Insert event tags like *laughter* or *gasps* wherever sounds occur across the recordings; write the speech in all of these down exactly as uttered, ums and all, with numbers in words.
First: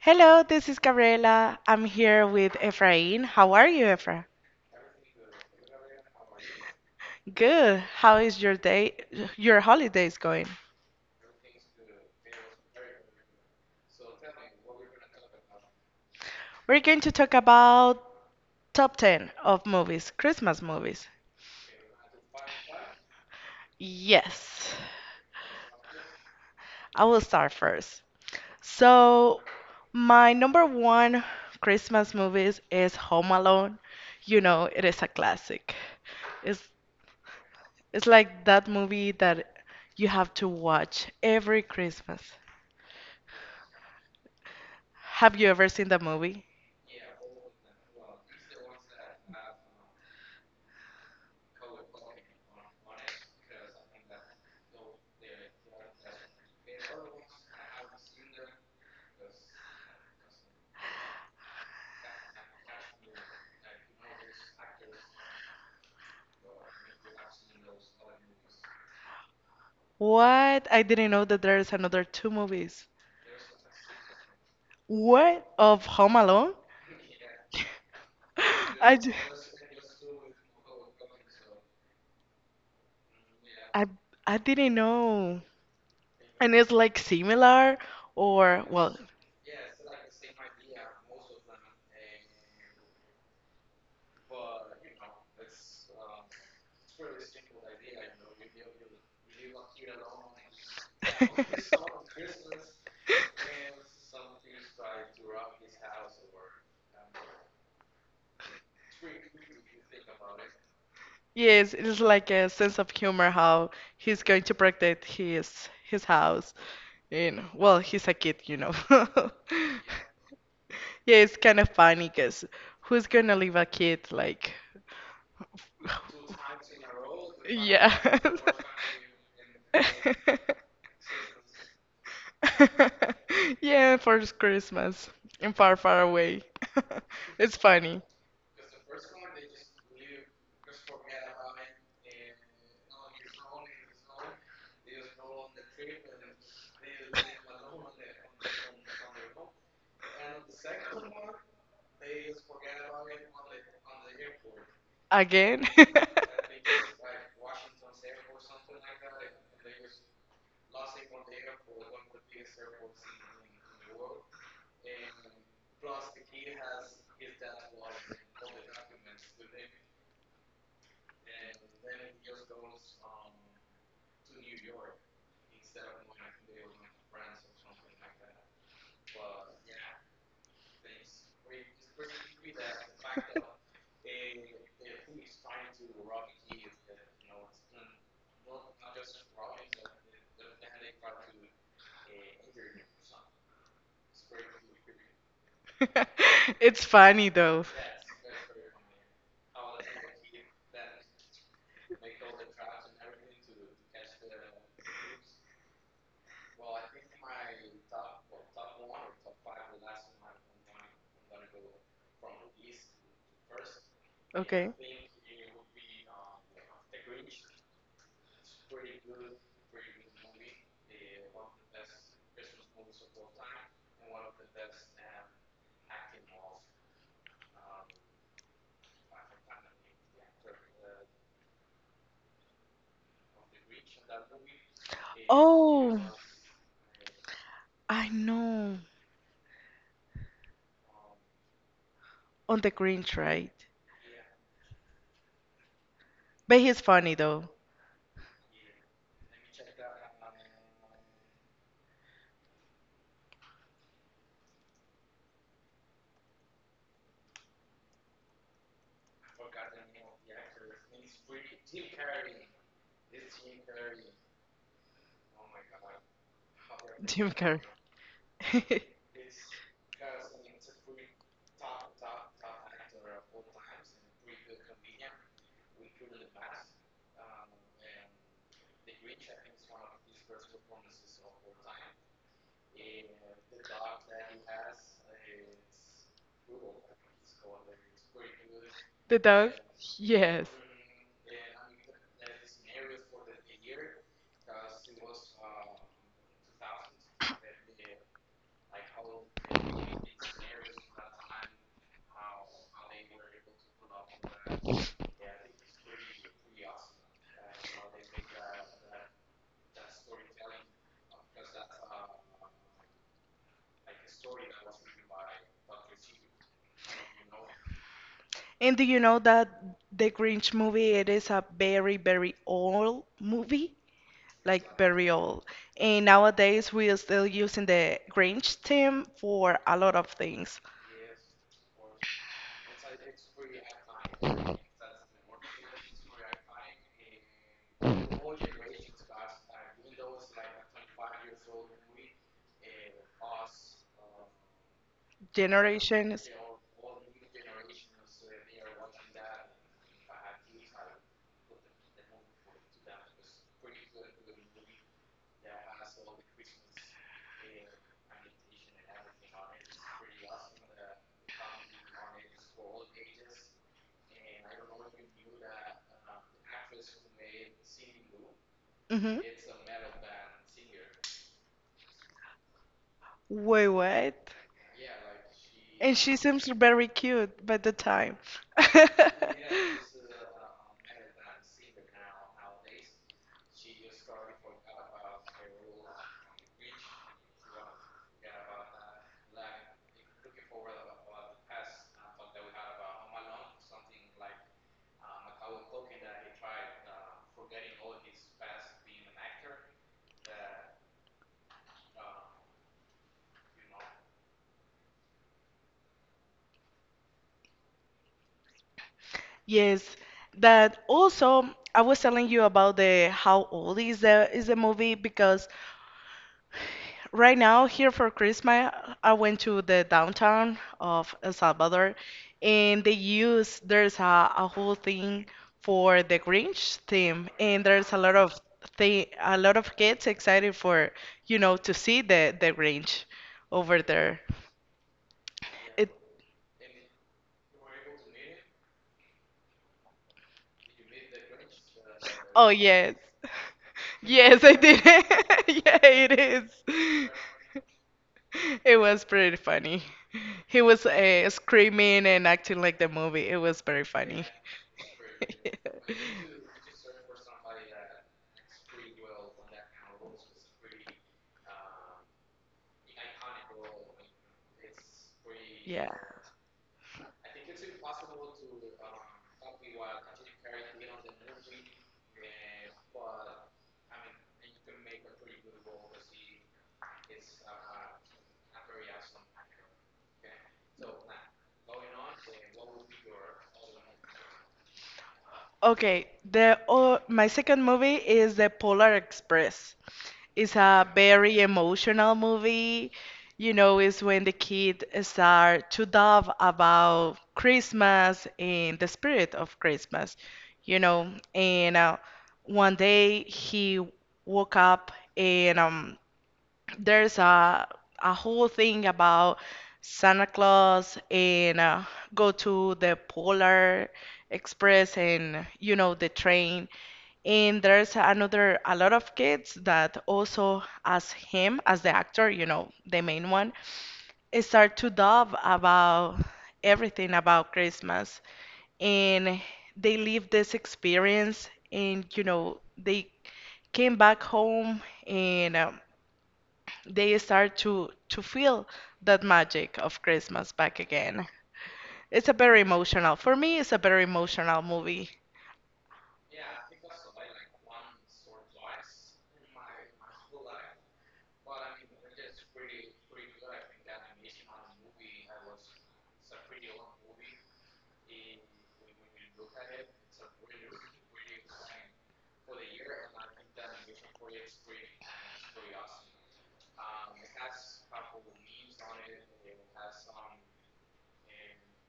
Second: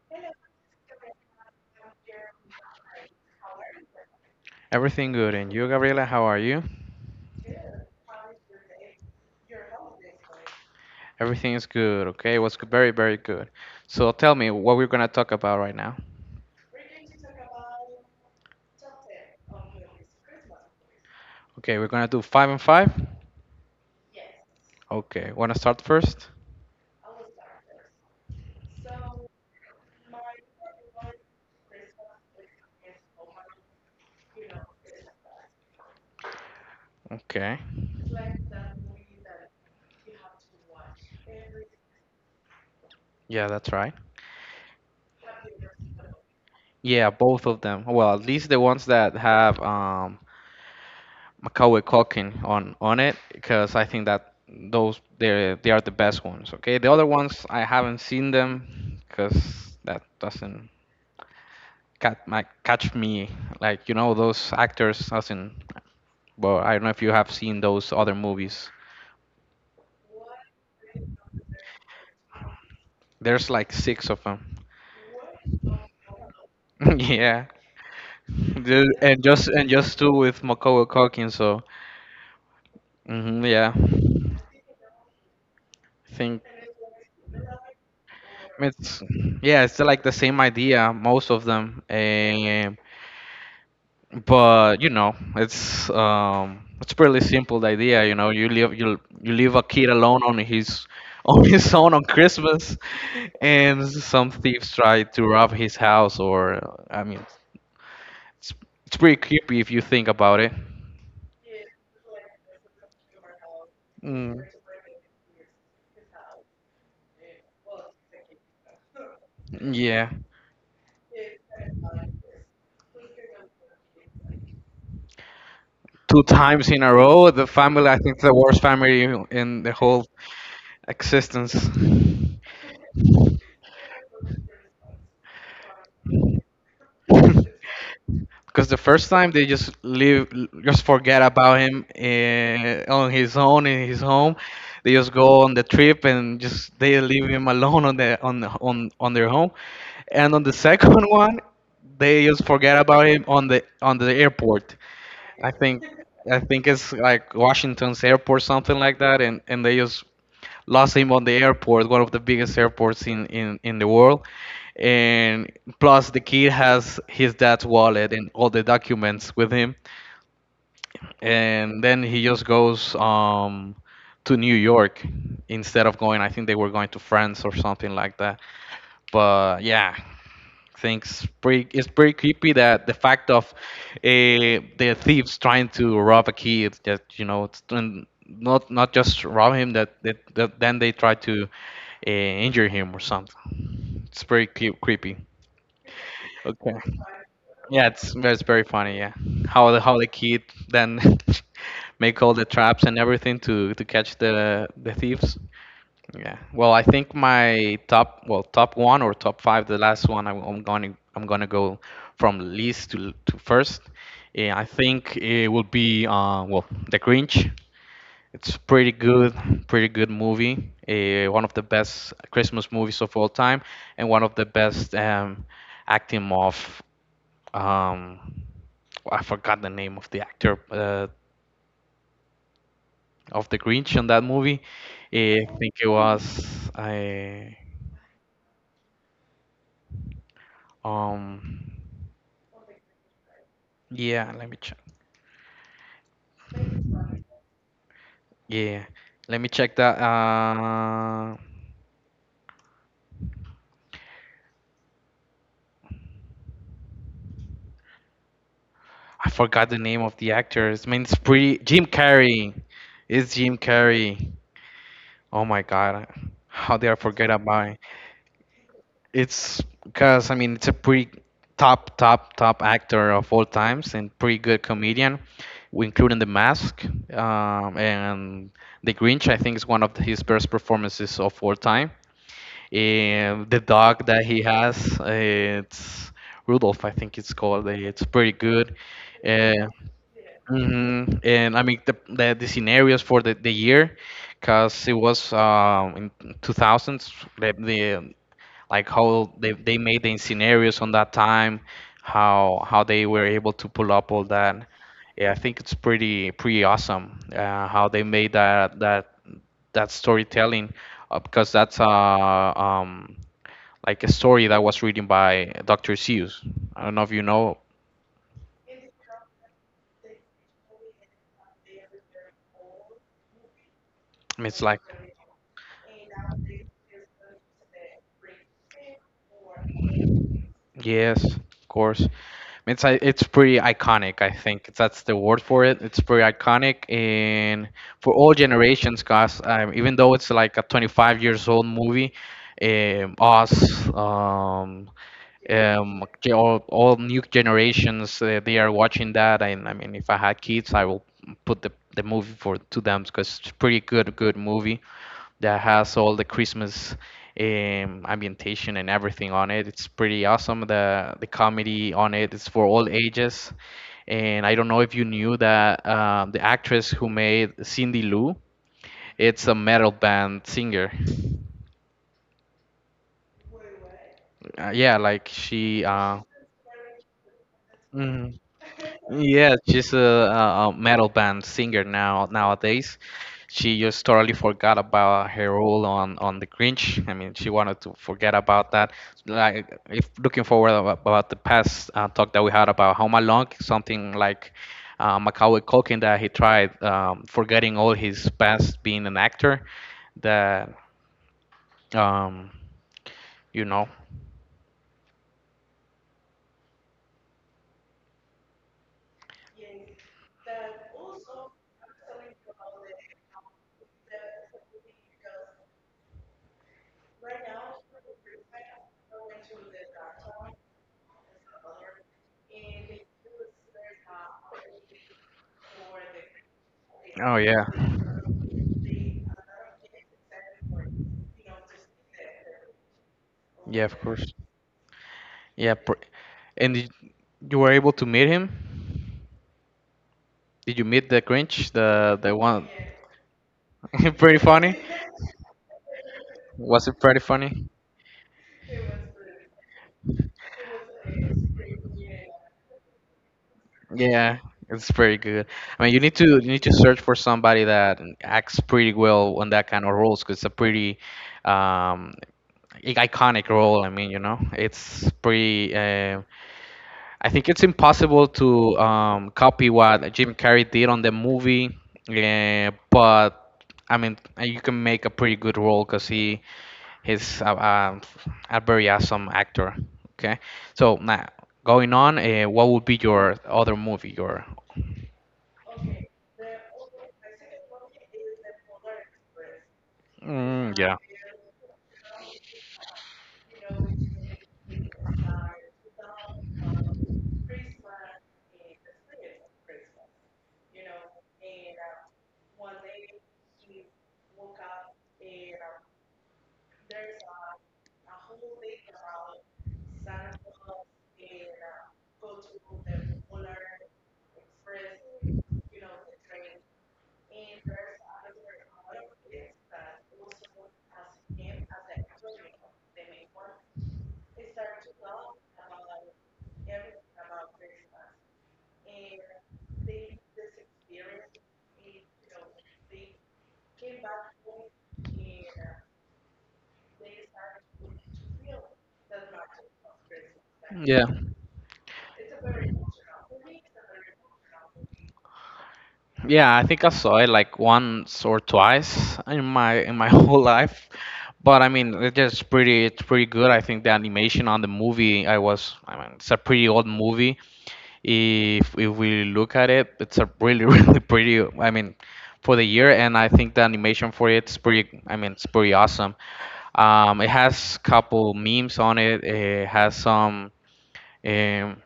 Hello, this is Gabriela. I'm here with Efrain. How are you, Efra? Everything good. And you, Gabriela, how are you? Good. How is your day, your holidays going? Everything is good, okay? What's good? Very, very good. So tell me what we're gonna talk about right now. We're going to talk about top ten of movies, Christmas movies. Okay, we're gonna do five and five. Yes, Okay, wanna start first? I will start first. So, my number one Christmas movies is Home Alone. You know, it is a classic. It's Okay. it's like that movie that you have to watch every Christmas. Yeah, that's right. Have you ever seen the movie? Yeah, both of them. Well, at least the ones that have um Macaulay Culkin on on it, because I think that those they they are the best ones. Okay, the other ones I haven't seen them, because that doesn't catch my catch me like you know those actors doesn't. But I don't know if you have seen those other movies. What? I didn't know that there's another two movies. There's like six of them. What? Of Home Alone? *laughs* Yeah, *gasps* Ju- I, ju- and just and just two with Macaulay Culkin. So hmm yeah, I, I I didn't know. think And it's like similar or, well. it's yeah, it's like the same idea. Most of them. Eh, but you know it's um it's pretty simple, the idea. You know, you leave you you leave a kid alone on his *laughs* on his own on *laughs* Christmas, and some thieves try to rob his house. Or I mean it's, it's pretty creepy if you think about it. Yes, it is like a sense of humor how he's mm, going to protect his his house. You know, well, he's a kid, you know. *laughs* yeah, Yeah, it's kind of funny because who's gonna leave a kid like? *laughs* two times in a row the family, Yeah. I think the worst family in the whole *laughs* existence. Yeah, for Christmas and far, far away. *laughs* It's funny. Because the first time they just leave, just forget about him, uh, on his own in his home. They just go on the trip and just they leave him alone on the on on on their home. And on the second *laughs* one, they just forget about him on the on the airport. I Again? *laughs* think I think it's like Washington's airport, something like that, and and they just lost him on the airport, one of the biggest airports in in in the world. And plus, the kid has his dad's wallet and all the documents with him. And then he just goes um to New York instead of going. I think they were going to France or something like that. But yeah, things pretty it's pretty creepy, that the fact of uh, the thieves trying to rob a kid that, you know, it's, and not not just rob him, that, that, that then they try to uh, injure him or something. It's pretty cre- creepy, okay. It's funny though. Yeah, it's it's very funny, yeah, how the how the kid then *laughs* make all the traps and everything to to catch the the thieves, yeah. Well, I think my top, well, top one or top five, the last one, I'm, I'm going to I'm going to go from least to to first. Yeah, I Okay. think it will be uh, well, The Grinch. It's pretty good, pretty good movie. Uh, one of the best Christmas movies of all time, and one of the best um, acting of um, I forgot the name of the actor uh, of The Grinch in that movie. Eh, I think it Oh, was I I know. um. On the Grinch, right? Yeah, let me check. But he's funny though. Yeah, let me check that. Uh, I forgot the name of the actors. I mean, it's pretty. Jim Carrey. It's Jim Carrey. Oh my God, how did I Jim forget Carrey. about it? *laughs* It's because, I mean, it's a pretty top, top, top actor of all times and pretty good comedian, w- including The Mask um, and The Grinch. I think is one of his best performances of all time. And the dog that he has, uh, it's Rudolph, I think it's called. Uh, It's pretty good. The dog? Uh, Yes. mhm. And I mean the, the the scenarios for the, the year, cause it was um, in two thousands. The, the like how they, they made the scenarios on that time, how how they were able to pull up all that. Yeah, I think it's pretty pretty awesome uh, how they made that that that storytelling, uh, because that's uh, um, like a story that was written by doctor Seuss. I don't know if you know. And do you know that the Grinch movie, it is a very, very old movie? It's Like like very old. And nowadays we are still using the Grinch theme for a lot of things. Yes, of course. It's i- it's pretty iconic. I think that's the word for it. It's pretty iconic and for all generations, guys. Um, even though it's like a twenty-five years old movie, um, us, um, um, ge- Generations. all, all new generations, uh, they are watching that. And I mean, if I had kids, I will put the the movie for to them because it's pretty good, good movie, that has all the Christmas um, ambientation and everything on it. It's pretty awesome. The the comedy on it is for all ages. And I don't know if you knew that um, the actress who made Cindy Lou, hmm it's a metal band singer. Wait, what? Uh, yeah, like she. And she Uh, seems very cute by the time. mhm. *laughs* Yeah, she's a, a a metal band singer now nowadays. She just totally forgot about her role on on The Grinch. I mean, she wanted to forget about that. Like, if looking forward about, about the past uh, talk that we had about Home Alone, something like uh, Macaulay Culkin that he tried um, forgetting all his past being an actor. That um, you know. Yes, that also I was telling you about the how old is the is the movie because right now, here for Christmas, I went to the downtown of El Salvador, and they use there's a, a whole thing for the Grinch theme, Oh yeah. and there's a lot of thing, a lot of kids excited for, you know, to see the the Grinch Yeah, over of there. course. Yeah, It, pr and did, you were able to meet him? Did you meet the Grinch, the the oh one? yes, *laughs* Pretty yes, I funny. did. *laughs* Yeah, it Was it is. pretty funny? *laughs* It was pretty funny. He was uh, screaming and acting like the movie. It was very funny. Yeah, it's pretty good. *laughs* I mean, you need to you need to search for somebody that acts pretty well on that kind of roles because it's a pretty um, i- iconic role. I mean, you know, it's pretty. Yeah. Uh, I think it's impossible to um, copy what Jim Carrey did on the movie, eh, but I mean uh, you can make a pretty good role because he he's a, a, a very awesome actor. Okay, so now going on, uh, what would be your other movie? Your Okay, the oh, my second movie is The Polar Express. It's mm, a yeah. very emotional movie. You know, it's when the kids start to love about Christmas and the spirit of Christmas, you know. And uh, one day he woke up and um, there's a a whole thing about Santa Claus and uh, go to the Polar Express and you know the train. And there's another a lot of kids that also as him as the actor, you know, the main one, eh, start to dub about everything about Christmas and they live this experience and you know they came back home and um, they start to to feel that magic of Christmas back Yeah, again. It's a very emotional. For me, it's a very emotional movie. yeah, I think I saw it like once or twice in my in my *laughs* whole life. But I mean, it's just pretty. It's pretty good. I think the animation on the movie. I was. I mean, it's a pretty old movie. If if we look at it, it's a really *laughs* really pretty. I mean, for the year, and I think the animation for it's pretty. I mean, it's pretty awesome. Um, it has couple memes on it. It has some. um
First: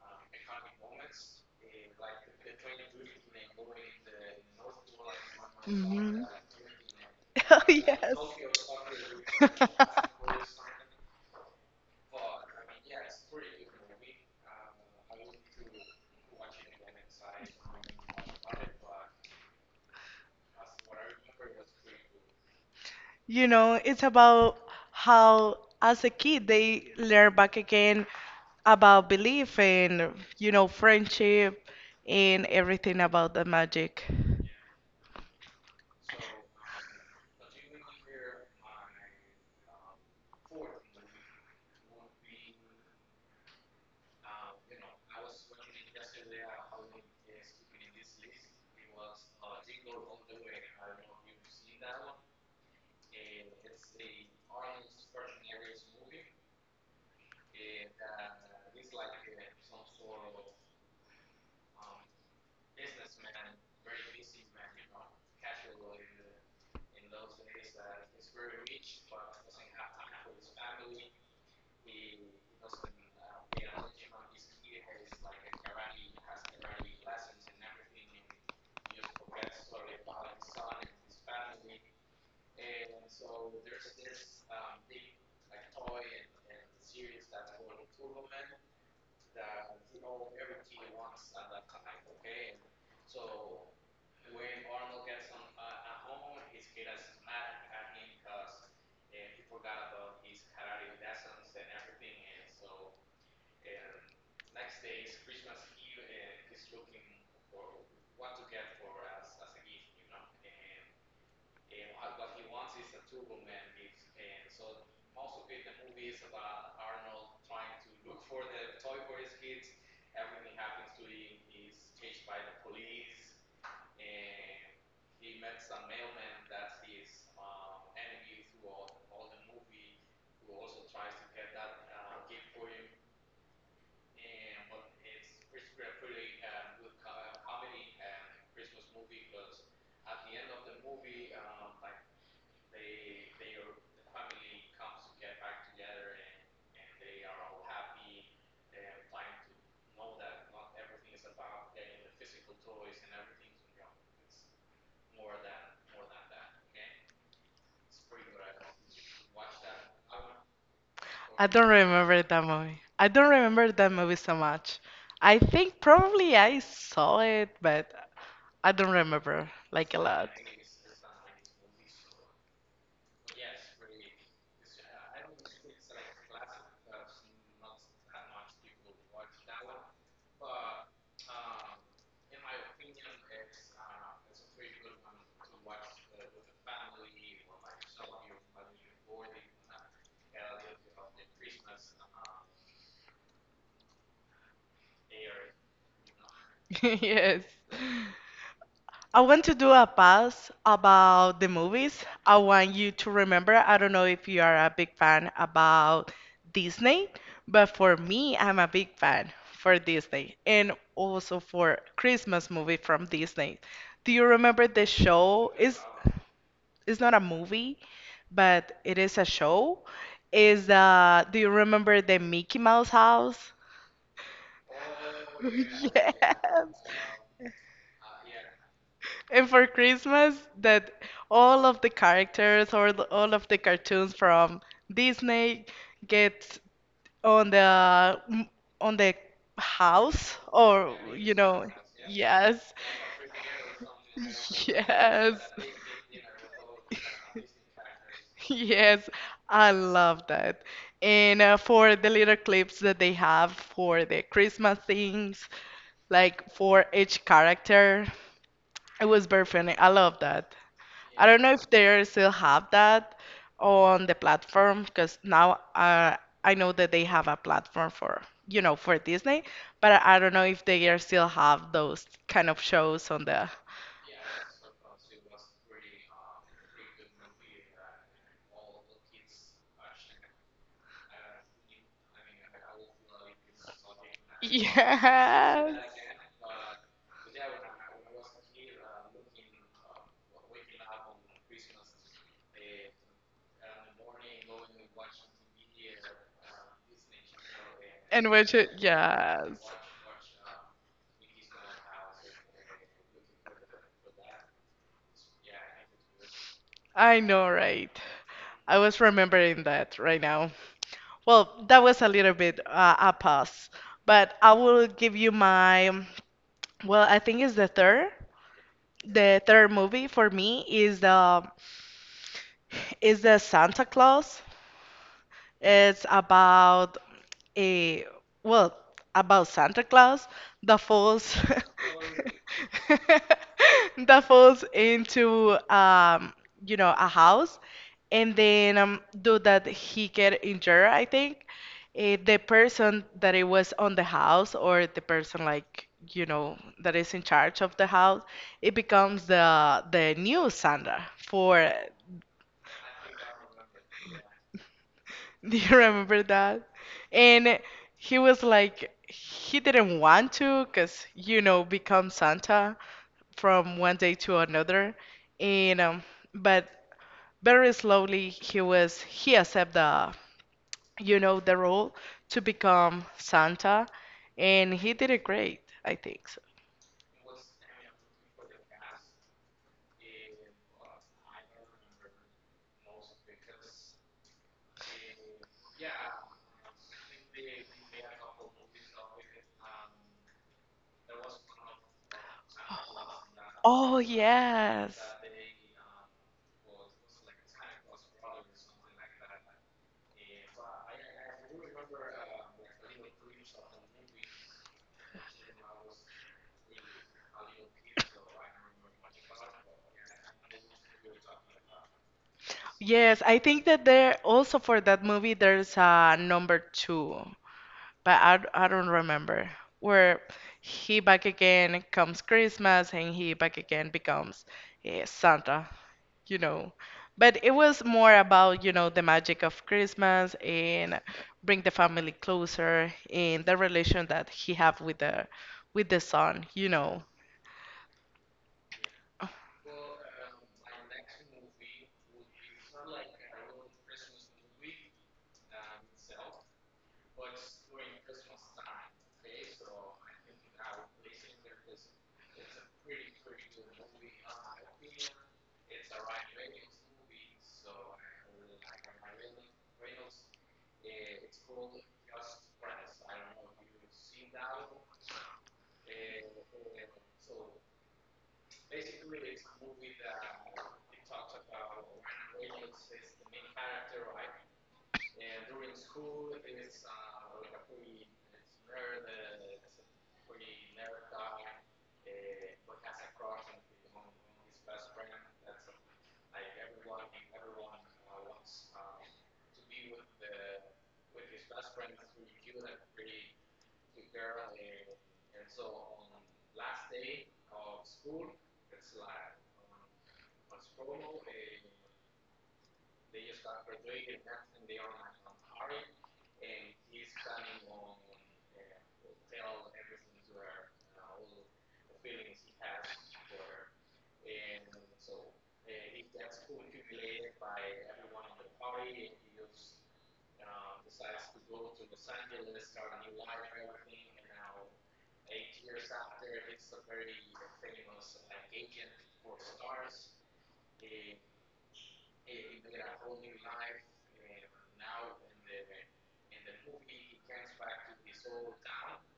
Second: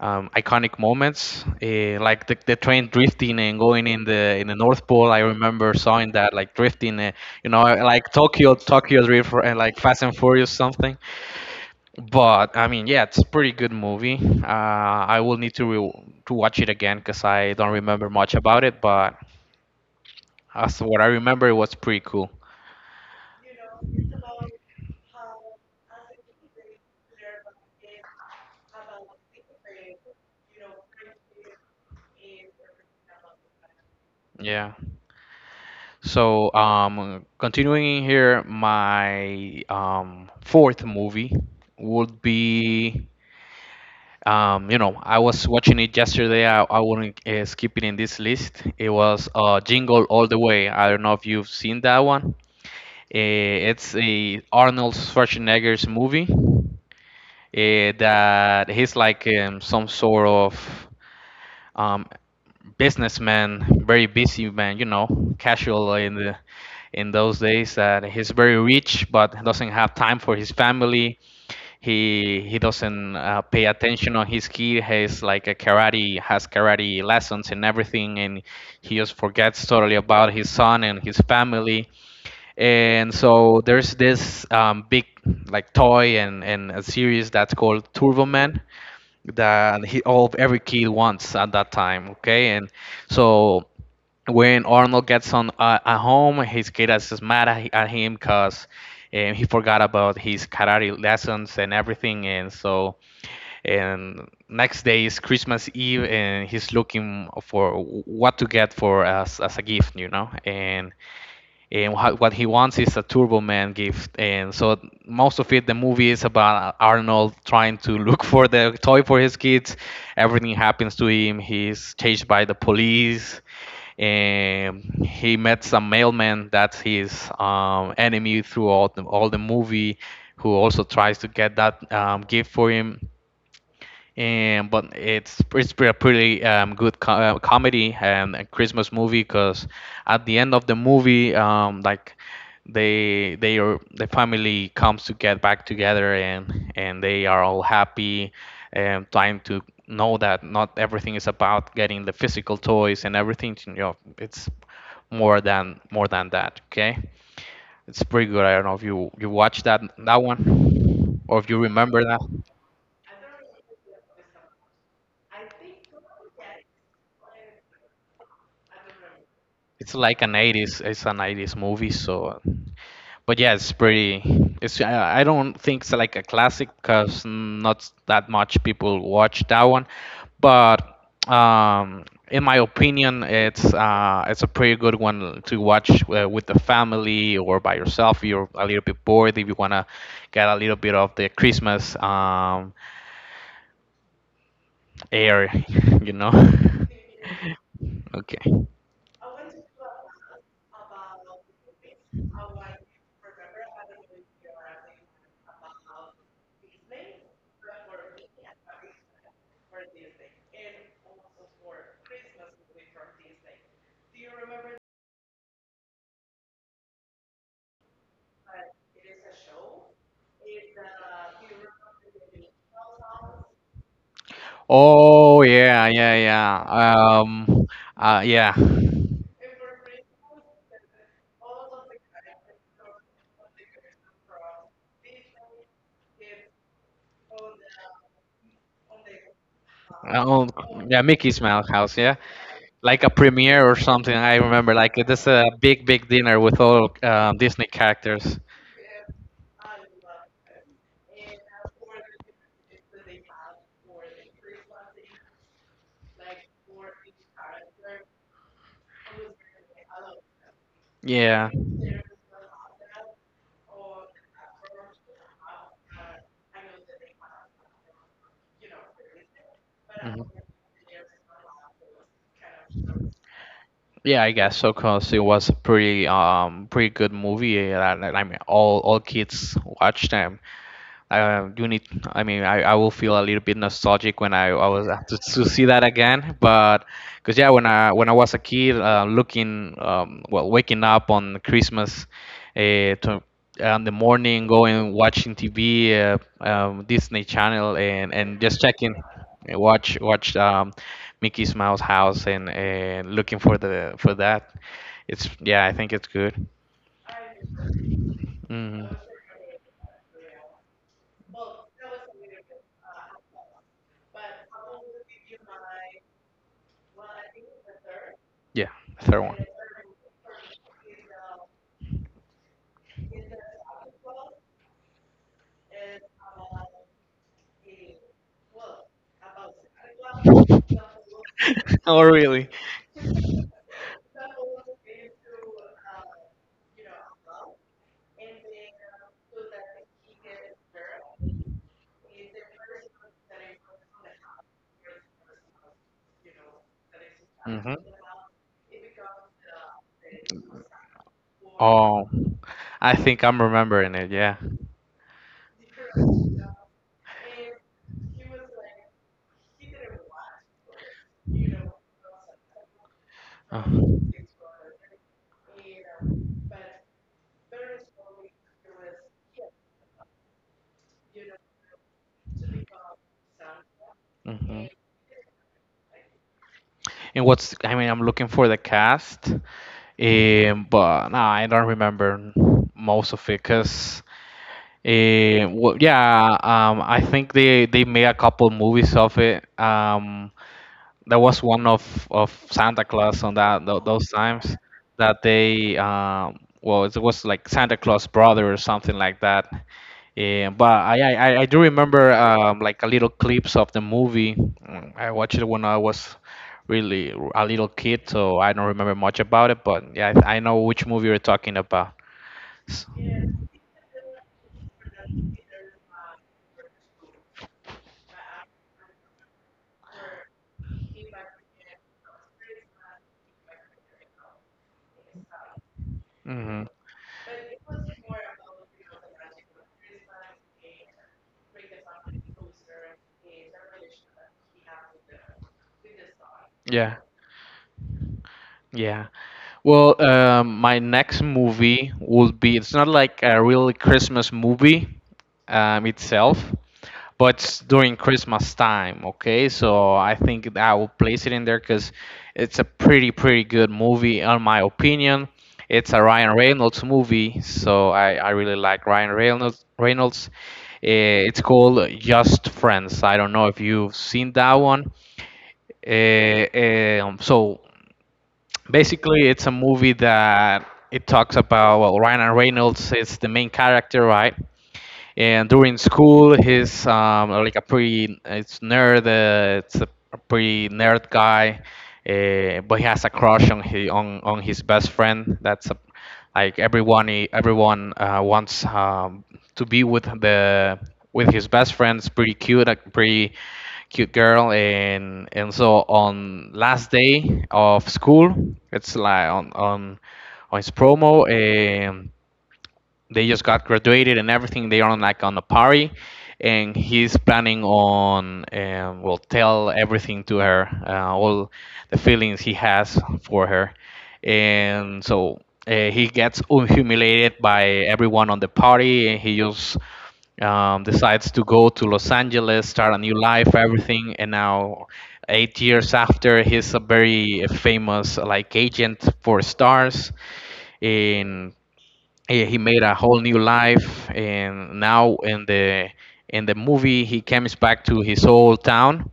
um, Iconic moments, eh, like the, the train drifting and going in the in the North Pole. I remember seeing Mhm. that, *laughs* like drifting, uh, you Oh, know, like yes. Tokyo Tokyo Drift, uh, like Fast and *laughs* Furious something. But I mean, yeah, it's a pretty good movie. Uh, I will need to re- to watch it again because I don't remember much about it. But as to what I remember, it was pretty cool. You know, it's about how, as a kid, they learn back again about belief and, you know, friendship and everything about the magic. Yeah. So, um, continuing here, my um, fourth movie would be Um, you know, I was watching it yesterday. I, I wouldn't uh, skip it in this list. It was uh, Jingle All the Way. I don't know if you've seen that one. Eh, it's a Arnold Schwarzenegger's movie, uh, that he's like um, some sort of um, businessman, very busy man, you know, casual in the in those days. That he's very rich but doesn't have time for his family. he he doesn't uh, pay attention on his kid, has like a karate, has karate lessons and everything, and he just forgets totally about his son and his family. And so there's this um, big like toy and, and a series that's called Turbo Man, that he all every kid wants at that time, okay. And so when Arnold gets on uh, at home, his kid is mad at, at him because um, he forgot about his karate lessons and everything. And so, and next day is Christmas Eve, and he's looking for what to get for us as as a gift, you know. And and what he wants is a Turbo Man gift. And so most of it, the movie is about Arnold trying to look for the toy for his kids. Everything happens to him. He's chased by the police, and he met some mailman that's his um, enemy throughout the, all the movie, who also tries to get that um, gift for him. And but it's it's a pretty um, good co- uh, comedy and a Christmas movie because at the end of the movie, um, like, they they are the family comes to get back together and and they are all happy and trying to know that not everything is about getting the physical toys and everything, you know, it's more than more than that. Okay, it's pretty good. I don't know if you you watched that that one or if you I don't remember that. remember that movie. I don't remember that movie so much. I think probably I saw it, but I don't remember It's like a like an lot. *laughs* eighties. It's an eighties movie. So, but yeah, it's pretty. It's I I don't think it's like a classic because not that much people watch that one, but um, in my opinion, it's uh, it's a pretty good one to watch uh, with the family or by yourself. If you're a little bit bored, if you wanna get a little bit of the Christmas um, air. *laughs* you know *laughs* Yes. Okay. I want to do a pass about the movies. I want you to remember, I don't know if you are a big fan about Disney, but for me, I'm a big fan for Disney and also for Christmas movie from Disney. Do you remember the show? It's, it's not a movie, but it is a show. Is uh, do you remember the Mickey Mouse house? Oh yeah, yeah, *laughs* yeah. Um, Yes. uh, yeah. And for Christmas, that all of the characters or the, all of the cartoons from Disney get on the m- on the house Oh, or yeah, you Mickey's Mouse know, House. Yeah, yes. like a premiere or something. I *laughs* remember, like this Yes. a big, big dinner with all uh, Disney characters. Yes, I love that. And uh, for the little clips that they have for the Christmas things, like for each character, it was very funny. I love that. I don't Yeah. know if they still have that on the platform because now uh, I know that they have a platform for, you know, for Disney, but I I Mhm. don't know if they are still have those kind of shows on the. *laughs* Yeah, I guess so, cause it was a pretty, um, pretty good movie. uh, That, that, I mean, all all kids watched them. I uh, do need. I mean, I, I will feel a little bit nostalgic when I, I was to, to see that Yes. again. But because yeah, when I when I was a kid, uh, looking um, well, waking up on Christmas, uh, to, on the morning, going watching T V, uh, um, Disney Channel, and And and which, just checking, yes. uh, watch watch um, Mickey's Mouse House, and and looking for the for that. It's yeah, I think it's good. I know, right? I Hmm. was remembering that right now. Well, that was a little bit uh, a pause, but I will give you my. Well, I think it's the third. Yeah, third The one. third movie for me is the is the Santa Claus. It's about Eh, well, about Santa Claus that *laughs* falls Oh, really? *laughs* that falls into um, you know, a house and then um, do that he get injured, I think. Eh, the person that it was on the house or the person like you know that is in charge Hmm. of the house, it becomes the the new Santa for Oh, I think I'm remembering it. Yeah. *laughs* Do you remember that? And he was like, he didn't want to, because, you know, become Santa from one Hmm. day to another. And, um, but very slowly he was, he accepted the, you know, the role to become Santa. And And he did it great, I think so. what's, I mean, I'm looking for the cast, um, but no, I don't remember most of it because, yeah, um, I think they, they made a couple movies of it. Um, that was one of of Santa Claus on that tho- Oh, those times yes. that they um well it was like Santa Claus brother or something like that. Yeah, but I I, I I do remember um like a little clips of the movie. Mm, I watched it when I was really r- a little kid, so I don't remember much about it. But yeah, I, I know which movie you're talking about. Yes, I think that there also for that movie there's a number two, but I, d- I don't remember where he back again comes Christmas and he back again becomes eh, Santa, you Hmm. know. But it was more about, you know, the magic of Christmas and bring the family closer and the relation that he have with the with the son, you Yeah. know. Yeah. Well, um, my next movie will be, it's not like a real Christmas movie um, itself, but it's during Christmas time, okay? So I think I will place it in there because it's a pretty, pretty good movie, in my opinion. It's a Ryan Reynolds movie, so I, I really like Ryan Reynolds. Reynolds. Eh, It's called Just Friends. I don't know if you've seen that one. Eh, eh, um, so basically, it's a movie that it talks about well, Ryan Reynolds is the main character, right? And during school he's um, like a pretty it's nerd uh, it's a a pretty nerd guy, uh, but he has a crush on his on, on his best friend that's a, like everyone he- everyone uh, wants um, to be with the with his best friend, it's pretty cute, a pretty cute girl. and and so on last day of school, it's like on on on his promo and they just got graduated and everything. They are on like on a party, and he's planning on um, will tell everything to her, uh, all the feelings he has for her, and so uh, he gets humiliated by everyone on the party, and he just um, decides to go to Los Angeles, start a new life, everything, and now eight years after, he's a very famous like agent for stars, and Eh, he made a whole new life. And now in the in the movie he comes back to his old town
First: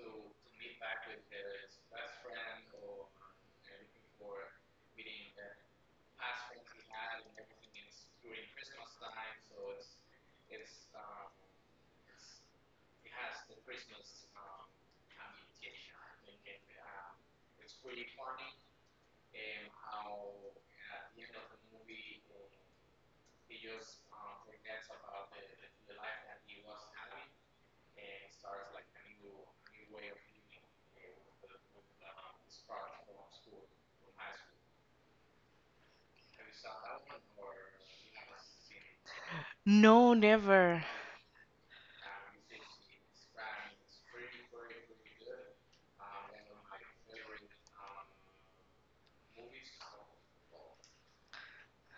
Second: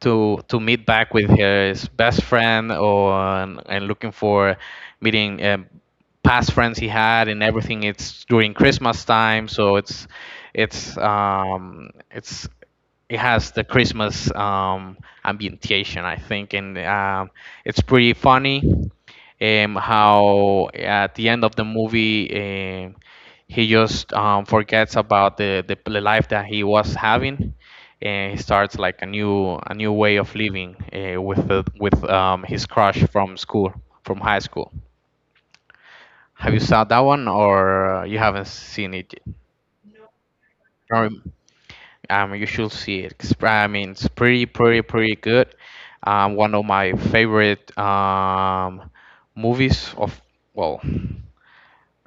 to to meet back with his best friend or and, and looking for meeting um, past friends he had and everything. It's during Christmas time, so it's it's um, it's it has the Christmas um, ambientation, I think, and um, it's pretty funny um, how at the end of the movie um he just um, forgets about the, the the life that he was having, and he starts like a new a new way of living, uh, with the, with um, his crush from school, from high school. Have you saw that one or uh, you haven't seen it? No, never. Um, um, you should see it. 'Cause, I mean, it's pretty pretty pretty good. Um, one of my favorite um, movies of well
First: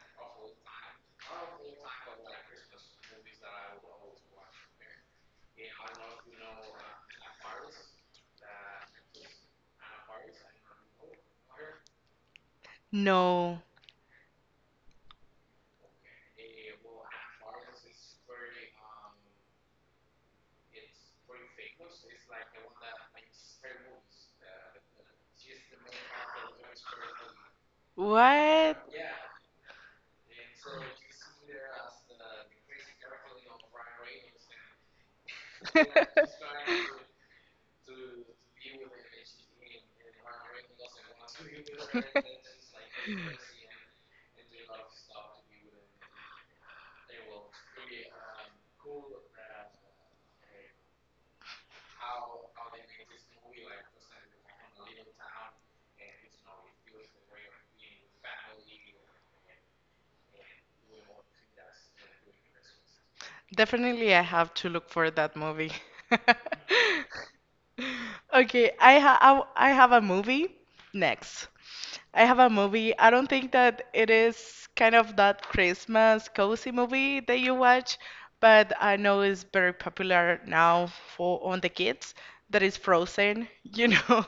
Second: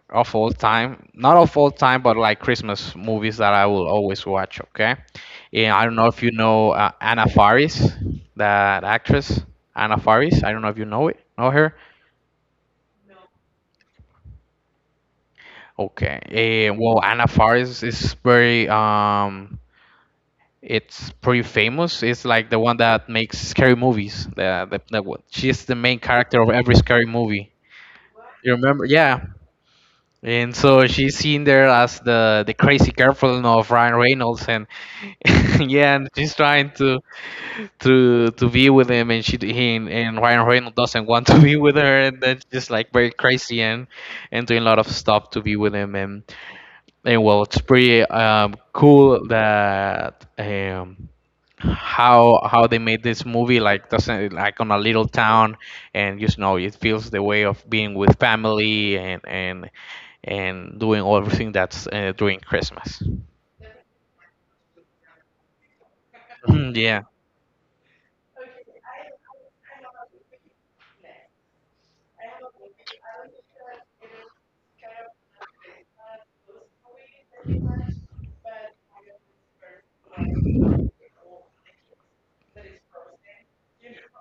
of all time, not of all time, but like Christmas movies that I will always watch. Okay, and I don't know if you know uh, Anna Faris, that actress Anna Faris. I don't know if you know it, know her. No. Okay, eh, well Anna Faris is very um, it's pretty famous. It's like the one that makes scary movies. The the, the one- she's the main character of every scary movie. You What? remember? Yeah. And so she's seen there as the the crazy girlfriend of Ryan Reynolds, and *laughs* yeah, and she's trying to *laughs* *laughs* to to be with him, and she he and and Ryan Reynolds doesn't want to *laughs* be with her, and that's just *laughs* like very crazy, and and doing a lot of stuff to be with him, and and well, it's pretty um cool that um how how they made this movie like doesn't like on a little town, and just know it feels the way of being with family and and and doing everything that's uh, during Christmas. And definitely, I have to look for that movie. *laughs* Mhm, *laughs* yeah. Okay, I ha I, w- I have a movie next, I have a movie. I don't think that it is kind of that Christmas cozy movie that you watch, but I know it's very popular now for on the kids. That is Frozen, you know.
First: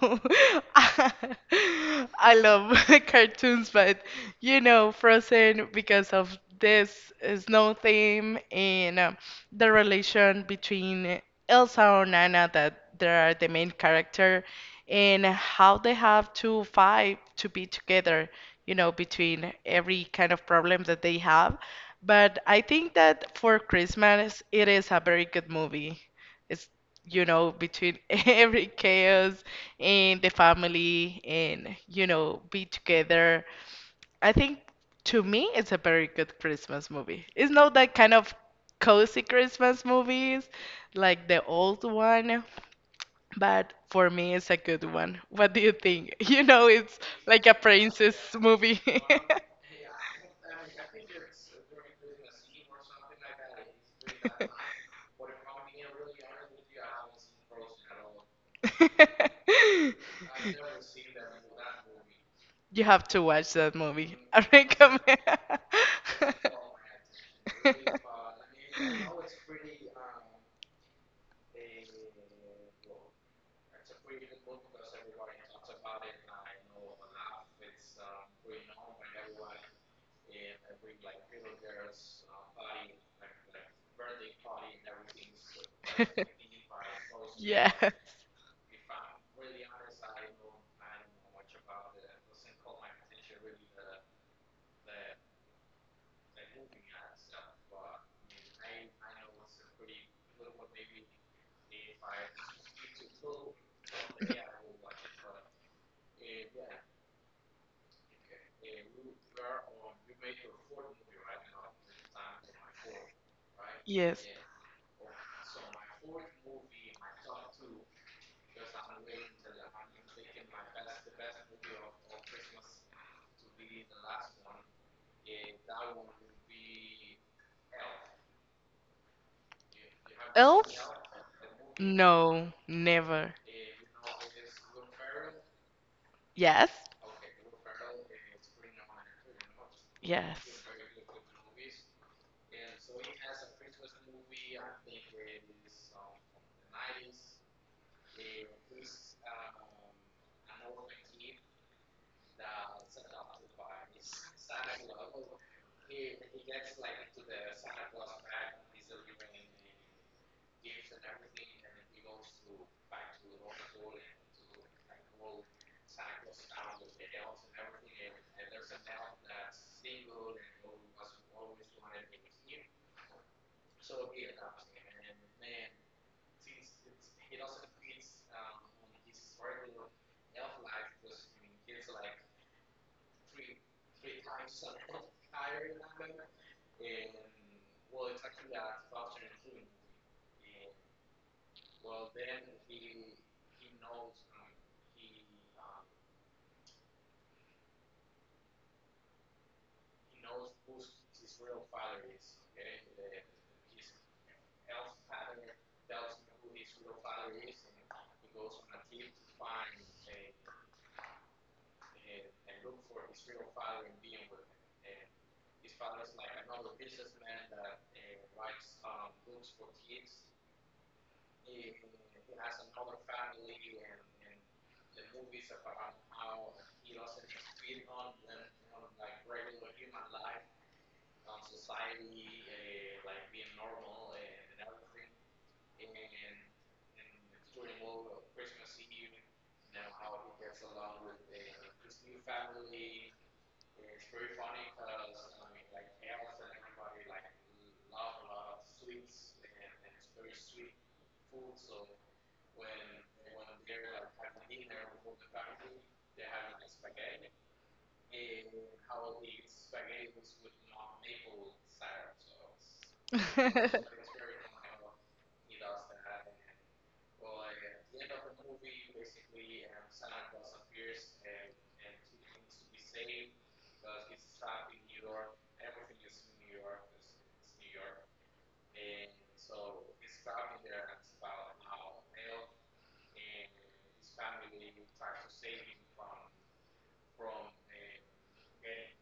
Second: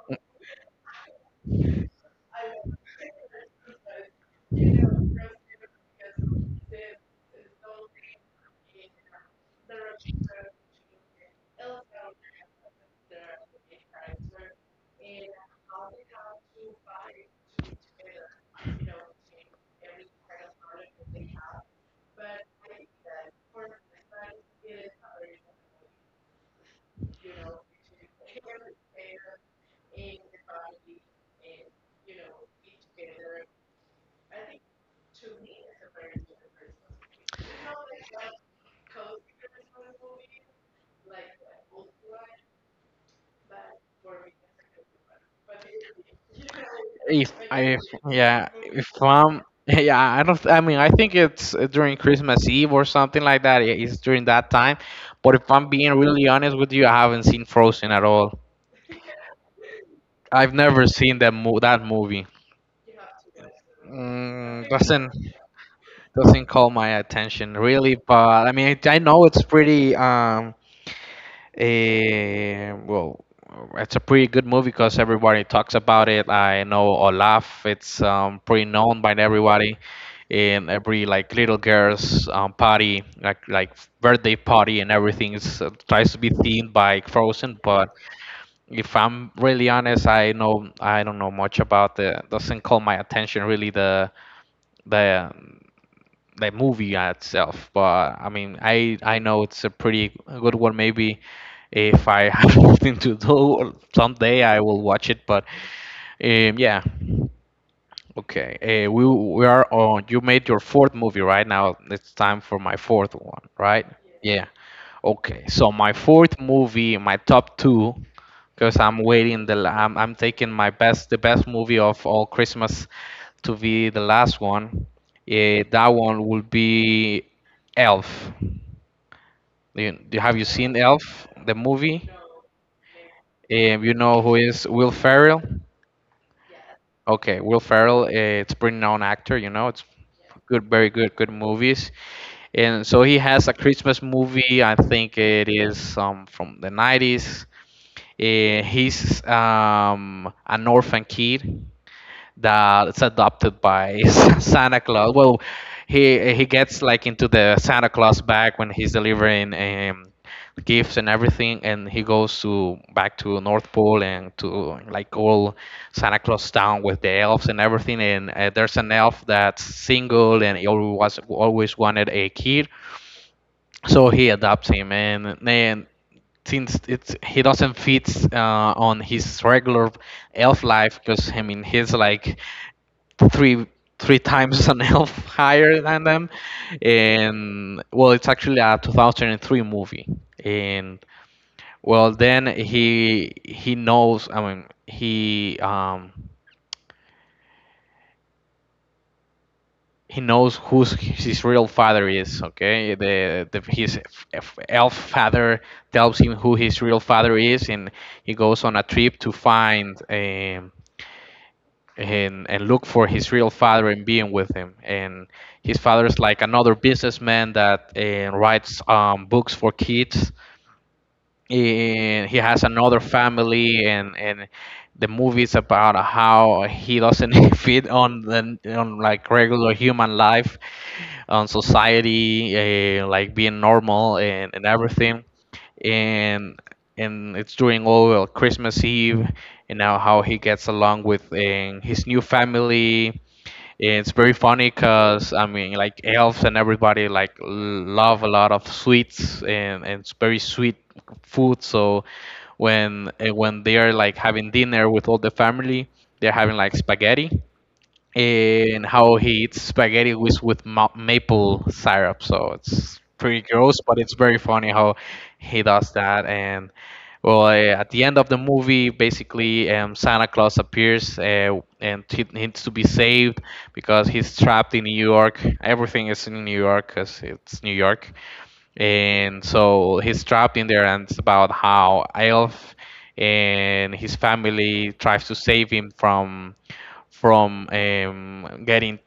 *laughs* I love *laughs* cartoons, but you know, Frozen because of this snow theme and uh, the relation between Elsa or Nana that that are the main character and how they have to fight to be together, you know, between every kind of problem that they have. But I think that for Christmas, it is a very good movie. It's, you know, between *laughs* every chaos and the family and, you know, be together. I think to me, it's a very good Christmas movie. It's not that kind of cozy Christmas movies like the old one, but for me, it's a good one. What do you think? *laughs* You know, it's if like a I princess Yeah, if movie. I'm *laughs* *laughs* yeah I don't, I mean I think it's uh, during Christmas Eve or something like that, yeah, it's during that time, but if I'm being really honest with you, I haven't seen Frozen at all. I've never seen that mo- that movie. You have to watch that movie. I Mm, doesn't recommend. doesn't call my attention really, *laughs* but I mean I, I know it's pretty um Eh, well, it's a pretty good movie because everybody talks about it. I know Olaf; it's um, pretty known by everybody in every like little girls um, party, like like birthday party and everything. It's, uh, tries to be themed by Frozen, Yeah. but if I'm really honest, I know I don't know much about the doesn't call my attention really the the the movie itself. But I mean, I I know it's a pretty good one. Maybe if I *laughs* have nothing to do someday, I will watch it. But um, yeah, okay. Uh, we we are on. You made your fourth movie right now. It's time for my fourth one, right? Yes. Yeah. Okay. So my fourth movie, my top two. Because I'm waiting the, la- I'm, I'm taking my best, the best movie of all Christmas to be the last one. Eh, that one will be Elf. You, do- have you seen Elf? Elf, the movie? No, never. Um, you know who is Will Ferrell? Yes. Okay, Will Ferrell, uh, it's a pretty known actor, you know, it's good, Yes. very good, good movies. And so he has a Christmas movie, I think it is um, from the nineties. Uh, he's um, an orphan kid, that it's adopted by *laughs* Santa Claus. Well, he he gets like into the Santa Claus bag when he's delivering um, gifts and everything, and he goes to back to North Pole and to like all Santa Claus town with the elves and everything. And uh, there's an elf that's single and he always always wanted a kid, so he adopts him. And then since it's he doesn't fit uh, on his regular elf life because I mean he's like three three times an elf *laughs* higher than them, and well it's actually a two thousand three movie. And well then he he knows, I mean he um he knows who's his real father is, okay, the, the his f- elf father tells him who his real father is, and he goes on a trip to find um and and look for his real father and being with him. And his father is like another businessman that uh, writes um, books for kids, and he has another family and and the movie's about how he doesn't *laughs* fit on the on like regular human life, on society, uh, like being normal and, and everything. and and it's during all uh, christmas eve, and now how he gets along with um, his new family. It's very funny because I mean, like elves and everybody like love a lot of sweets, and, and it's very sweet food. So when eh, when they are like having dinner with all the family, they're having like spaghetti, and how he eats spaghetti with with ma- maple syrup. So it's pretty gross, *laughs* but it's very funny how he does that. And well, uh, at the end of the movie, basically, um, Santa Claus appears, uh, and he needs to be saved because he's trapped in New York. Everything is in New York because it's New York, and so he's trapped in there, and it's about how elf and his family tries to save him from from um, getting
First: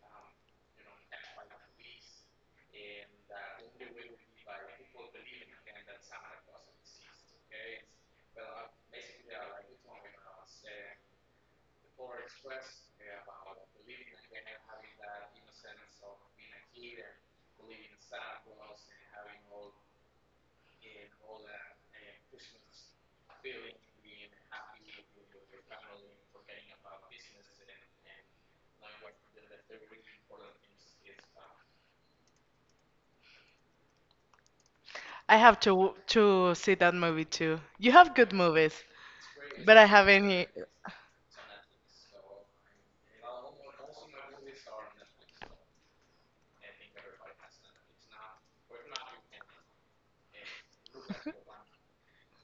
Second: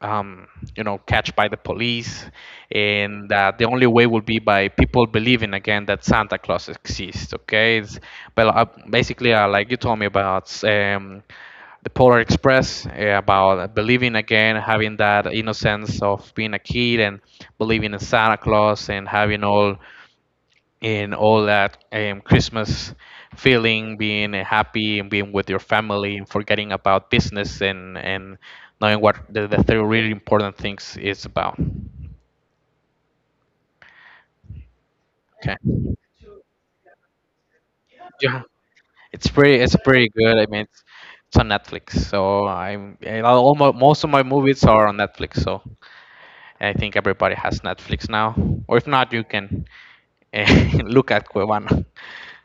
um, you know catched by the police, and that the only way will be by people believing again that santa claus exists, okay, it's but uh, basically uh, like you told me about um, the Polar Express, eh, about believing again, having that innocence of being a kid and believing in Santa Claus and having all in all that um, Christmas feeling, being happy and being with your family and forgetting about business and and knowing what the, the three really important things is about. I Okay, have to to see that movie too. You have good yeah, movies, it's pretty it's but I pretty haven't. good. I He- mean, it's, it's on Netflix, so I'm and all my, most of my movies are on Netflix, so. I think everybody has Netflix now, or if not, you can eh, *laughs* look at Cuevana.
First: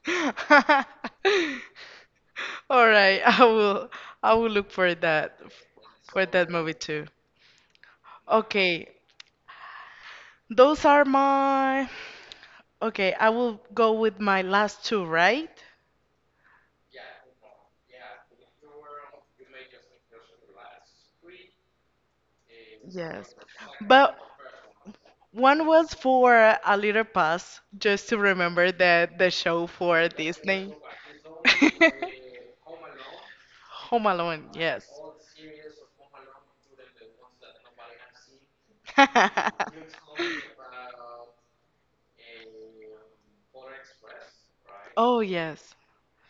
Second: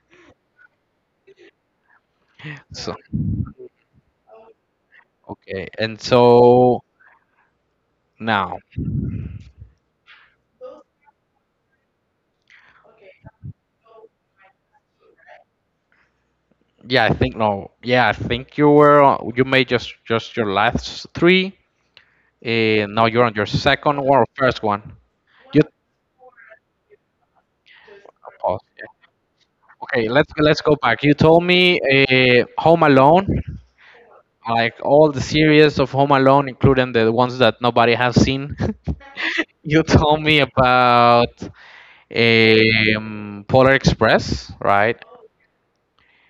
*laughs* All So right, I will I will look for that okay, and for that movie so too. now, Okay, those are my. Okay, I will go with my last two, right? yeah, I think no, yeah, I think you were you made just just your last three. Uh, now you're Yes. on your second But one or first one. You one was for A Little Pass, just to pause. remember that the show for Okay, let's let's Disney. go back. You told *laughs* me uh, Home Alone, Home Alone, like yes. all the series of Home Alone, including the ones that nobody has seen. *laughs* You *laughs* told me about um, Polar Express, right? Oh, yes.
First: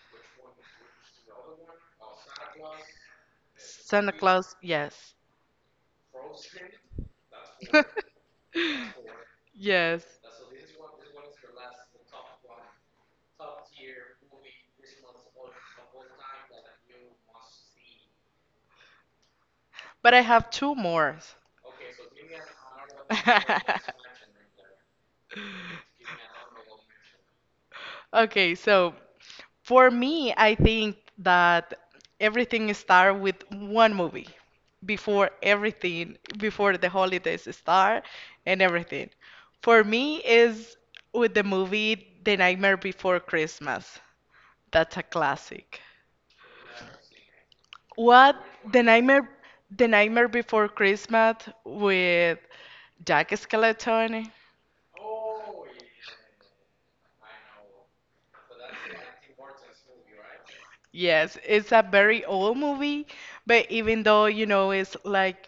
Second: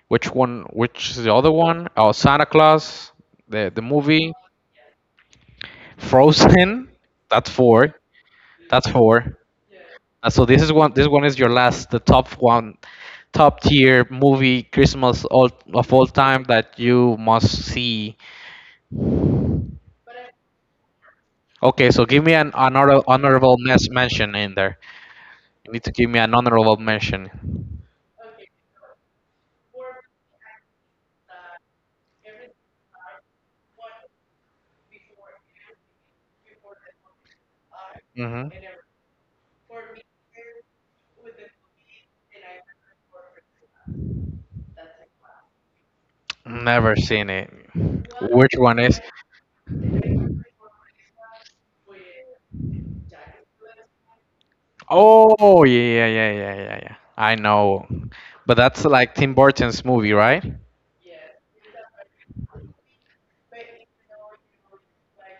Which one? Which is the other one? Oh, Santa Claus, the the Santa movie, Claus, yes. Frozen. That's four. That's four. Yes. Uh, so this is one. This one is your last, the top one, top tier movie Christmas all of all time that you must see. But I have two more. Okay, so give me an honor honorable *laughs* mes- mention in there. You need to give me an honorable mention. Okay, so for me, I think that everything start with one movie before everything, before the holidays start hmm and everything. For me is with the movie The Nightmare Before Christmas. That's a classic. Never seen it. What Which The one is? Nightmare The Nightmare Before Christmas with Jack Skeleton? Oh yeah, yeah, yeah, yeah, yeah, yeah. I know, but that's like Tim Burton's movie, right? Yes, it's a very old movie, but even though, you know, it's like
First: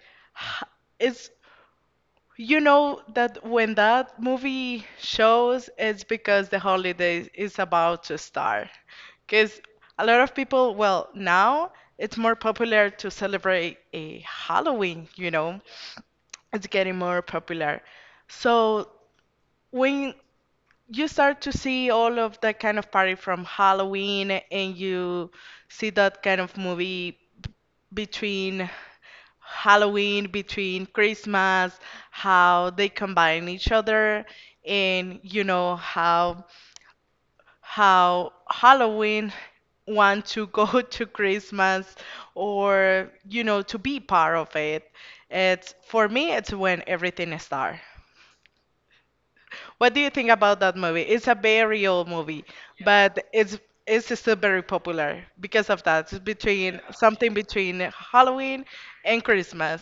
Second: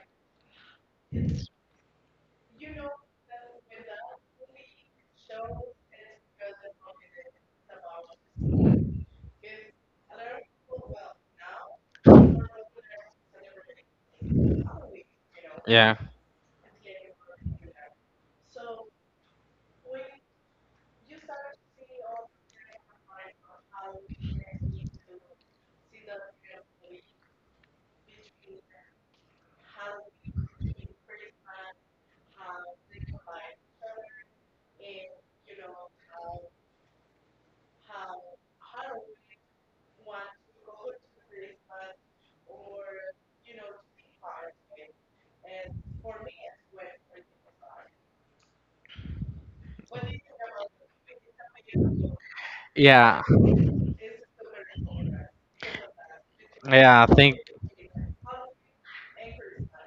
*sighs* it's you know that when that movie shows, it's because the holiday is about to start. Because a lot of people, well, now it's more popular to celebrate a Halloween, you know, Yeah, it's getting more popular. So when you start to see all of that kind of party from Halloween and you see that kind of movie between Halloween, between Christmas, how they combine each other, and you know how how Halloween want to go *laughs* to Christmas or you know to be part of it. It's for me, it's when everything starts. What do you think about that movie? It's a very old movie, yeah, but it's it's still very popular because of that. It's between yeah. I think something between Halloween and Christmas.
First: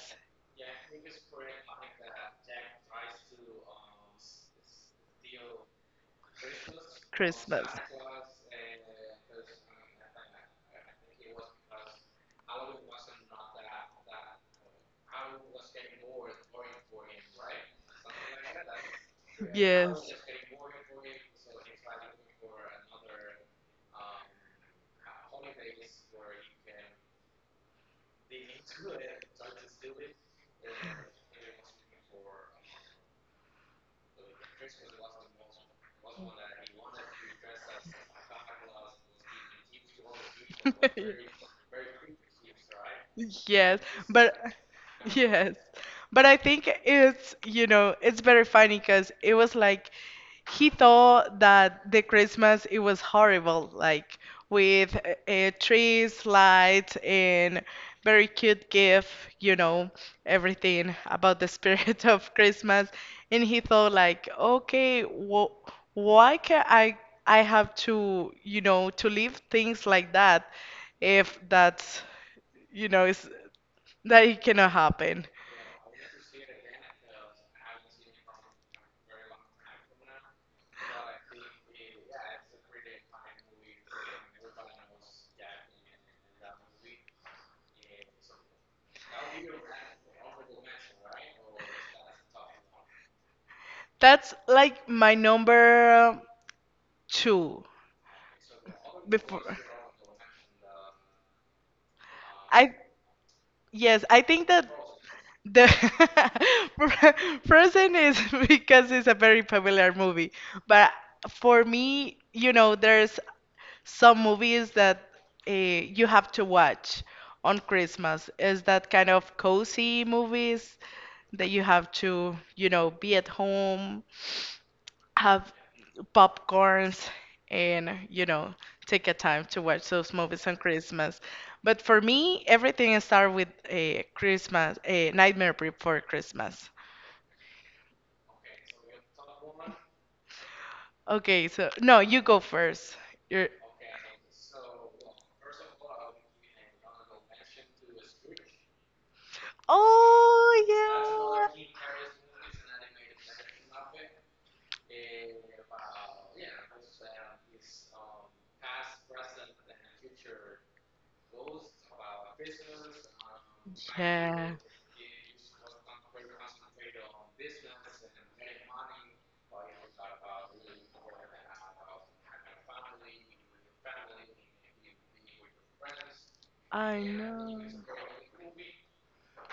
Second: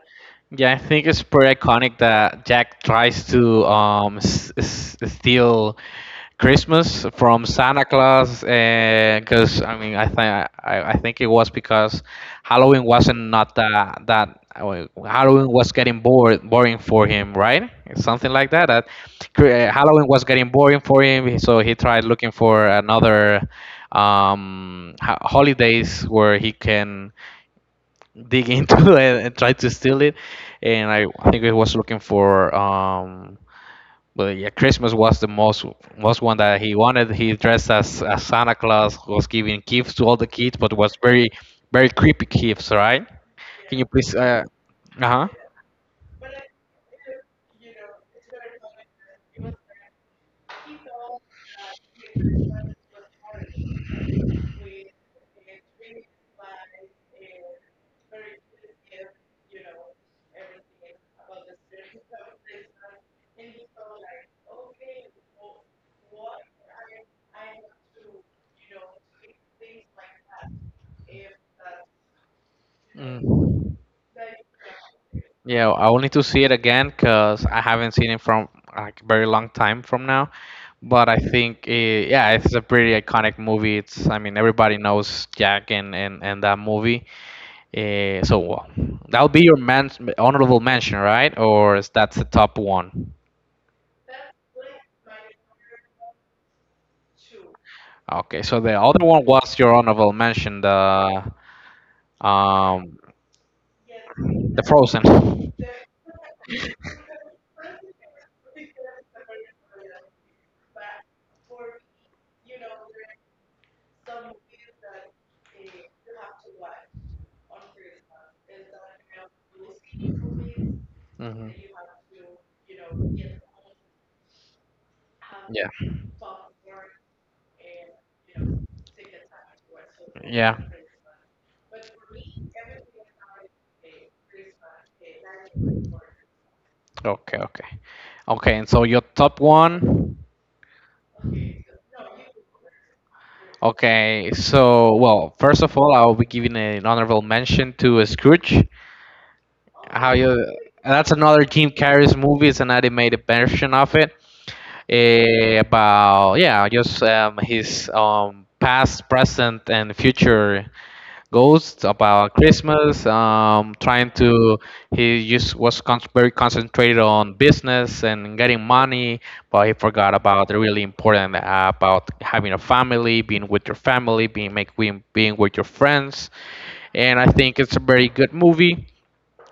yeah, I think it's pretty iconic that Jack tries to um s- s- steal Christmas from Christmas. Santa Claus, because I mean, I think I, I think it was because Halloween wasn't not that that uh, Halloween was getting bored boring for him, right? Something like that. That cr- uh, Halloween Yes. was getting boring for him, so he tried looking for another um, ho- holidays where he can dig into *laughs* it and try to steal it. And I, I think he was looking for um, but yeah, Christmas was the most most one that he wanted. He dressed as, as Santa Claus, was giving gifts to all the kids, but was very very *laughs* creepy gifts, right? Can Yes, you please? but Uh huh. yes, but I think it's you know it's very funny because it was like he thought that the Christmas it was horrible, like with uh, trees, lights, and very cute gift, you know, everything about the spirit *laughs* of Christmas. And he thought like, okay, wh why can I I have to, you know, to leave things like that if that's, you know, is Mm. that it cannot happen. Yeah, I will need to see it again because I haven't seen it from like very long time from now. But I think it, yeah, it's a pretty iconic movie. It's, I mean, everybody knows Jack and and, and that movie. Uh, so well, that'll be your man honorable mention, right? Or is that's the top one? That's like my number two. Okay, so the other one Before was your honorable mention, the I um, Yes, I think the that Frozen. the *laughs* Frozen is *laughs* because it's a very popular movie. But for me, you know, there's some movies that uh, you have to watch on Christmas. Is that kind of cozy movies that Mhm. you have to, you know, be at home have Yeah. popcorns and, you know, take a time to watch those movies on Yeah. Christmas. But for me, everything starts with a Christmas, a Nightmare Before Christmas. Okay, okay. Okay, and so your top one. Okay, so no, you go first. You're Okay, so well, first of all, I will be giving an honorable mention to Scrooge. How you, Oh that's another yeah. Jim Carrey's movie. It's an animated version of it, eh, about yeah just um, his um, past, present and future goals about Christmas, um, trying Yeah. to, he just was con- very concentrated on business and getting money, but he forgot about the really important, uh, about having a family, being with your family, being, make, being being with your friends. I And I know. think it's a very good movie,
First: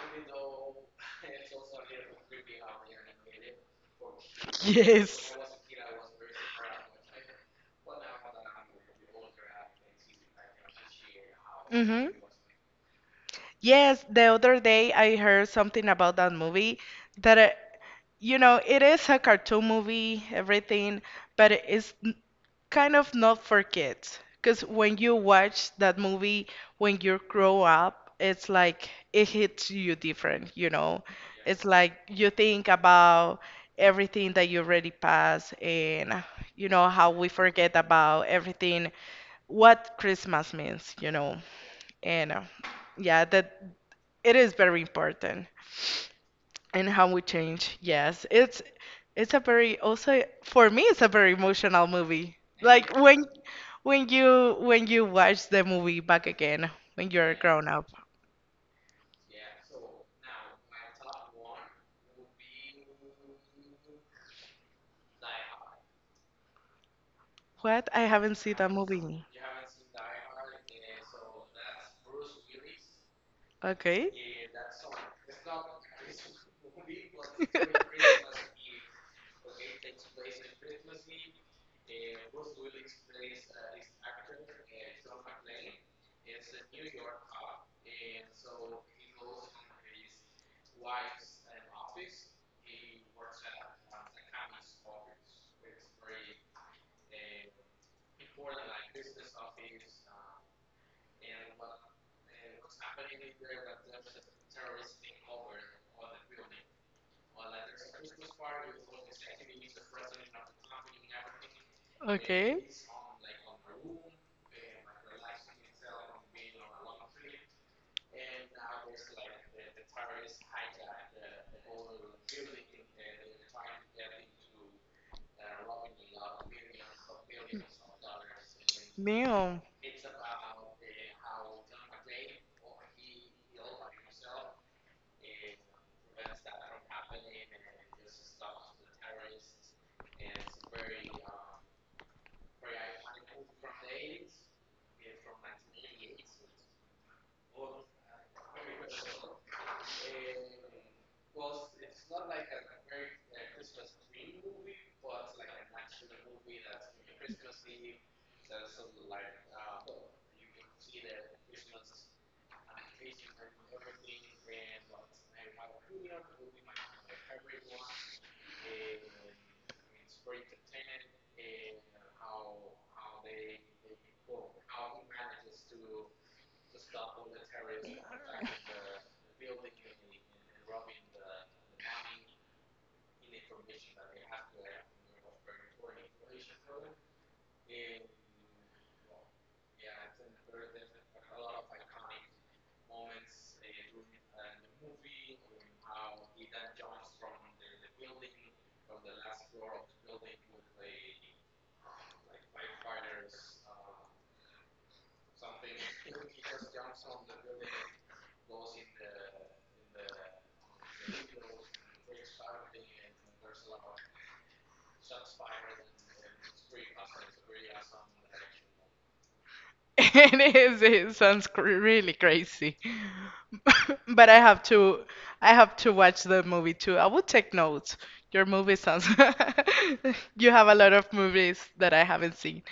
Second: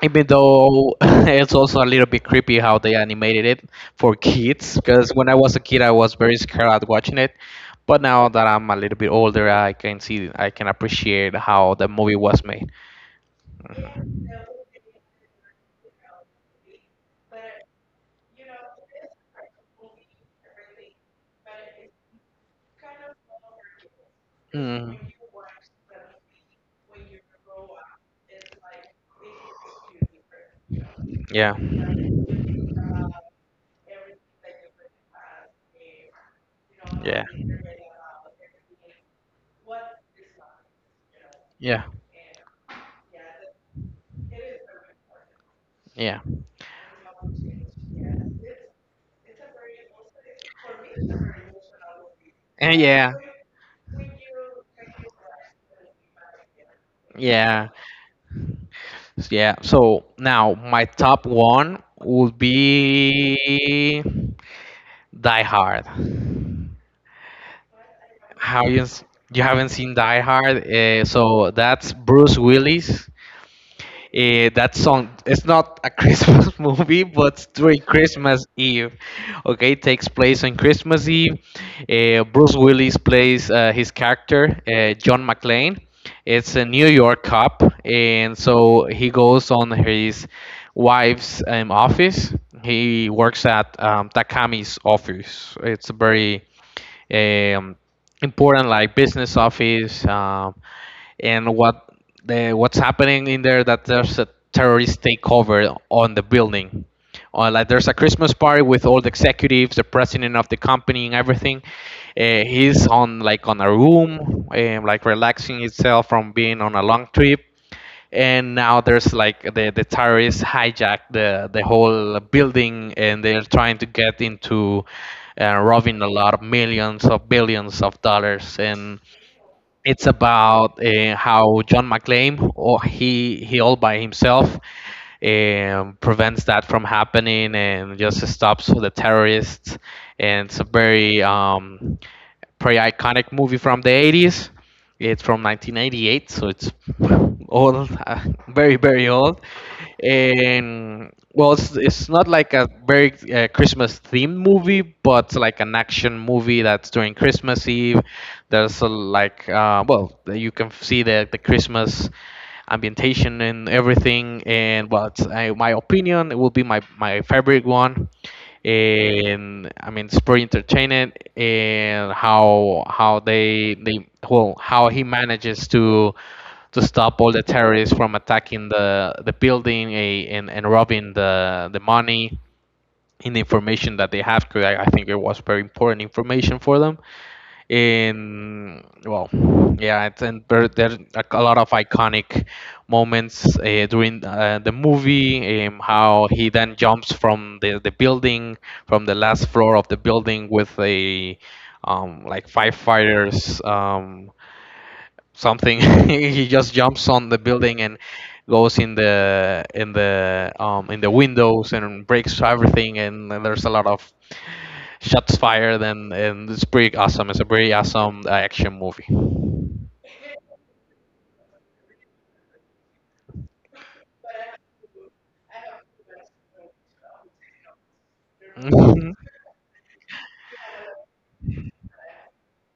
even though *laughs* it's also a little bit creepy how they animated it for kids, because when I Yes. was a kid I was very scared at watching it, but now that I'm a little bit older I can see, I can appreciate how the Hmm. movie was made. Yes, the other day I heard something about that movie that, uh, you know, it is a cartoon movie, everything, but it's kind of not for kids, because mm, when you watch that movie, when you grow up, it's like it hits you different, you know. yeah, It's like you think about everything that you already passed, and you know how yeah, we forget about everything, what Christmas means, you know. yeah, And uh, yeah, that, it is very important. yeah, And how we change, yes. It's it's a very, also for me it's a very emotional movie *laughs* and like yeah, when when you when you watch the movie back again when you're yeah, grown up. yeah, so now my top one would be Die Hard. What? I haven't seen How that you, movie. you haven't seen Die Hard? Uh, so that's Bruce Willis. Okay. Uh, that song, it's not a *laughs* Christmas movie, but during *laughs* Christmas Eve. Okay, it takes place on Christmas Eve. Uh, Bruce Willis plays uh, his character, uh, John McClane. It's a New York cop, and so he goes on his wife's um, office. He works at um, Takami's office. It's a very um, important, like, business office, um, and what the what's happening in there, that there's a terrorist takeover on the building. Or like there's a Christmas party with all the executives, the president of the company, and everything. uh, Okay. He's on, like, on a room, um, like relaxing himself from being on a long trip, and now there's like the, the terrorists hijacked the, the whole building, and they're trying to get into, uh, robbing a lot of millions of billions of dollars. And Damn. it's about uh, how John McClane, or he he all by himself, um, prevents that from happening and just stops the terrorists. And it's a very um, pretty iconic movie from the eighties. It's from nineteen eighty-eight, so it's *laughs* old, uh, very, very old. And well, it's, it's not like a very uh, Christmas themed movie, but like an action movie that's during Christmas Eve. There's a, like, uh, well, you can see the, the Christmas ambientation and everything. And well, it's, I, my opinion, it will be my, my favorite one. And I mean, it's pretty entertaining, and how how they they well how he manages to to stop all the terrorists from attacking the the building, eh, and and robbing the the money and the information that they have, because I, I think it was very important information for them. In well Yeah, it's, and there, there are a lot of iconic moments uh, during uh, the movie, um, how he then jumps from the, the building, from the last floor of the building with a um, like firefighters um, something. *laughs* He just jumps on the building and goes in the in the um in the windows and breaks everything, and there's a lot of shots fired, and and it's pretty awesome. It's a pretty awesome uh, action movie. *laughs* It is, it sounds cr really crazy. *laughs* But I have to I have to watch the movie too. I will take notes. Your movie sounds Mhm. *laughs* you have a lot of movies that I haven't seen.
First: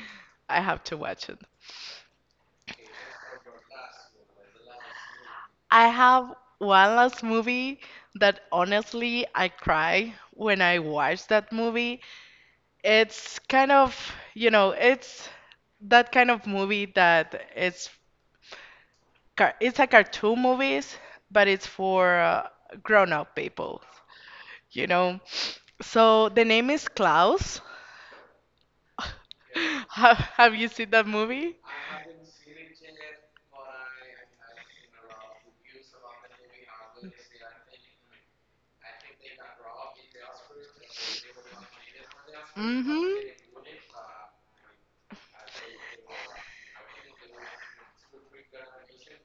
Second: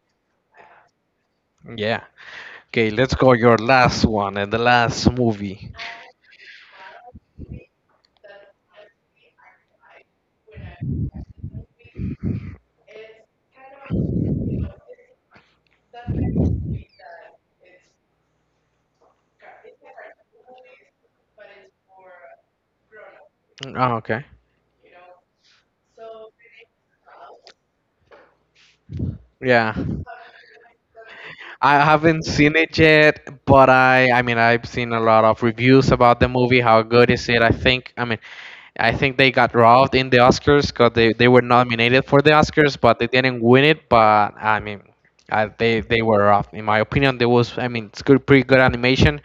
I have to watch it. *laughs* Yeah, okay, let's go your last one and the last movie. I have one last movie that honestly I cry when I watch that movie. It's kind of, you know, it's that kind of movie that it's car- it's a cartoon movies, but it's for uh, grown-up people, Oh, okay. you know. So the name is Klaus. Yeah, *laughs* Have, have you seen that movie? I haven't seen it yet, but I I mean, I've seen a lot of reviews about the movie, how good is it. i think i mean I think they got robbed in the Oscars because they, they were nominated for the Oscars, but Mhm. they didn't win it. But I mean, uh they they were robbed. In my opinion, there was, I mean, it's good, pretty good animation.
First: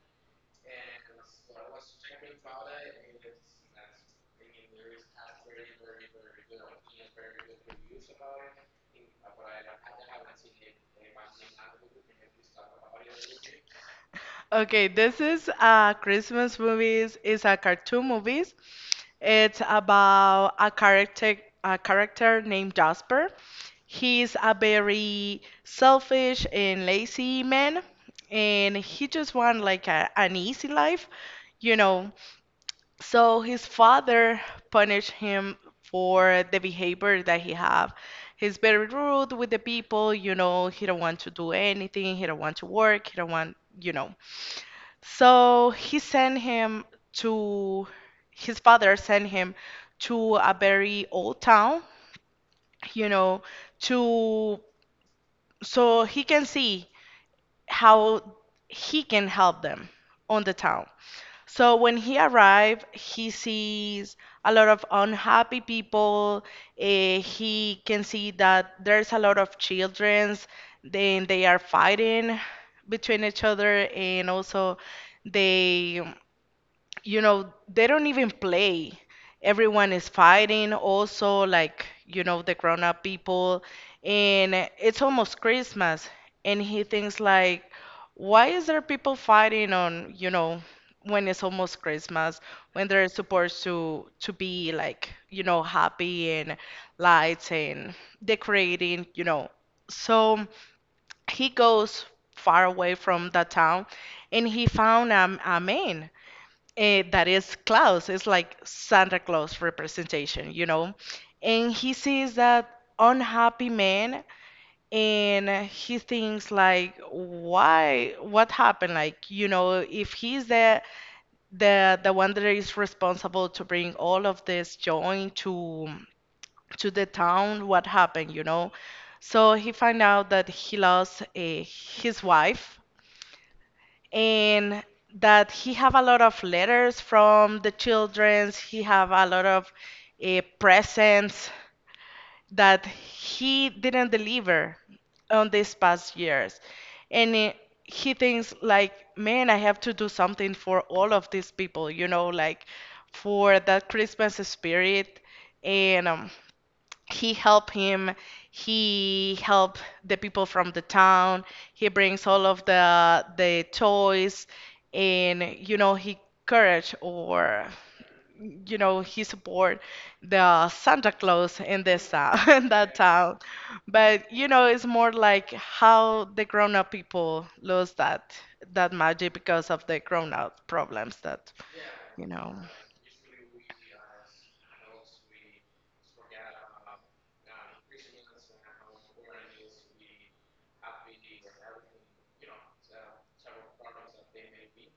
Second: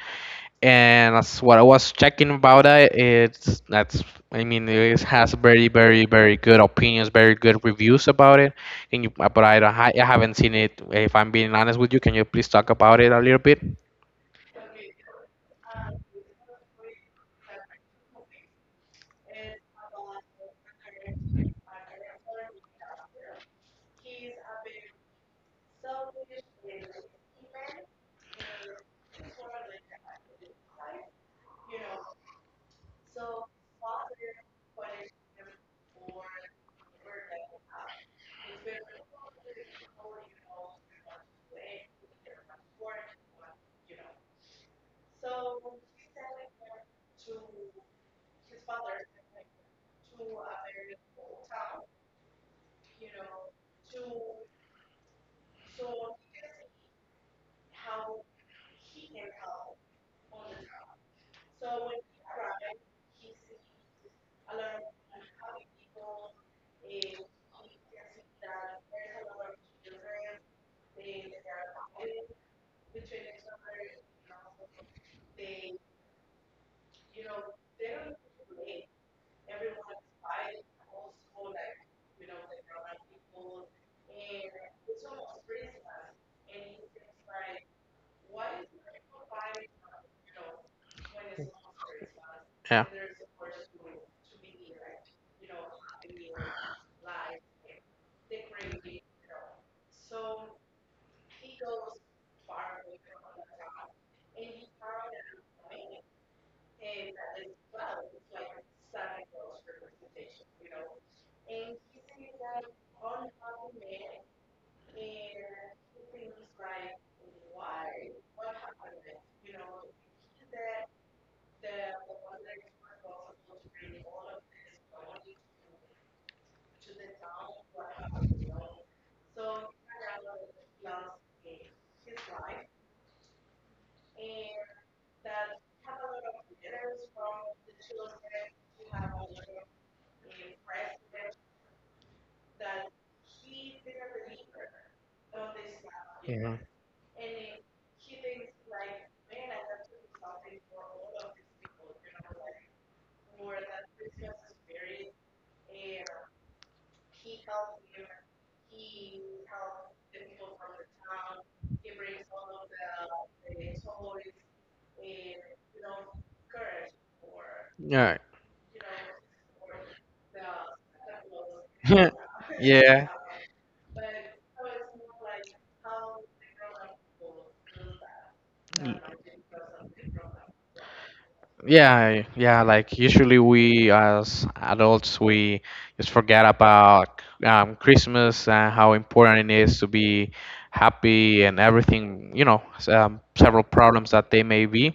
And that's what I was checking about it. It's that's I mean, it has very very very good opinions, very good reviews about it. And you, but I don't, I haven't seen it. If I'm being honest with you, can you please talk about it a little bit? Okay, this is a Christmas movies. It's a cartoon movies. It's about a character a character named Jasper. He's a very selfish and lazy man, and he just want like a, an easy life, you know. So his father punished him for the behavior that he have. He's very rude with the people, you know. He don't want to do anything. He don't want to work. He don't want, you know. So he sent him to, his father sent him to a very old town, you know, to, so he can see how he can help them on the town. So when he arrived, he sees a lot of unhappy people. Eh, he can see that there's a lot of children, then they are fighting between each other, and also they, you know, they don't even play. Everyone is fighting also, like, you know, the grown up people, and it's almost Christmas. And he thinks like, why is there people fighting on, you know, when it's almost Christmas, when Yeah. they're supposed to to be like, you know, happy and lights and decorating, you know. So he goes far away from that town and he found a, a man eh, that is Klaus. It's like Santa Claus representation, you know? And he sees that unhappy man and he thinks like, why, what happened, like, you know, if he's the the the one that is responsible to bring all of this joy to to the town, what happened, you know. So he find out that he lost eh, his wife, and that he have a lot of letters from the childrens. He have a lot of uh, presents that he didn't deliver on these past years. And it, he thinks like, man, I have to do something for all of these people, you know, like for that Christmas spirit. And um, He help him, he help the people from the town. He brings all of the the toys, and you know, he courage or, Yeah. you know, he support the Santa Claus in this *laughs* town *laughs* in that Yeah. town. But you know, it's more like how the grown-up people lose that that magic because of the grown-up problems that, Yeah, you know. yeah, like, usually we as adults we just forget about um, Christmas and how important it is to be happy and everything, you know, s- um, several problems that they may be.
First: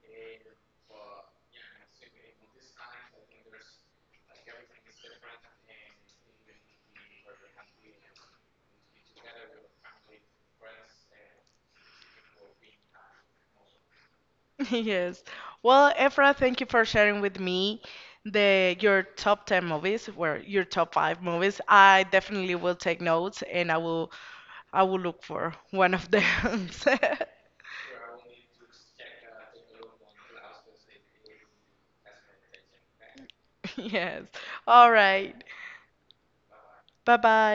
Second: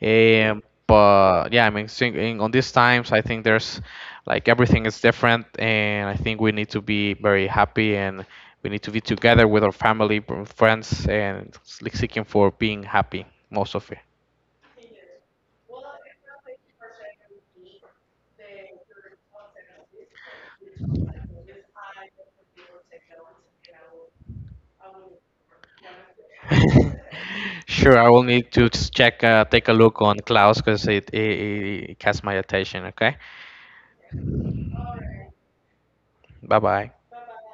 Um, but yeah, I mean, sing- in, on these times, I think there's like everything is different, and I think we need to be very happy, and we need to be together with our family, friends, and s- like seeking for being happy most of it. *laughs* Yes. Well, Efra, thank you for sharing with me the your top ten movies, or your top five movies. I definitely will take notes and I will I will look for one of them. *laughs* *laughs* Sure, I will need to just check, uh, take a look on Klaus because it, it, it catches my attention. Okay, Yes. All right. bye bye. Bye bye.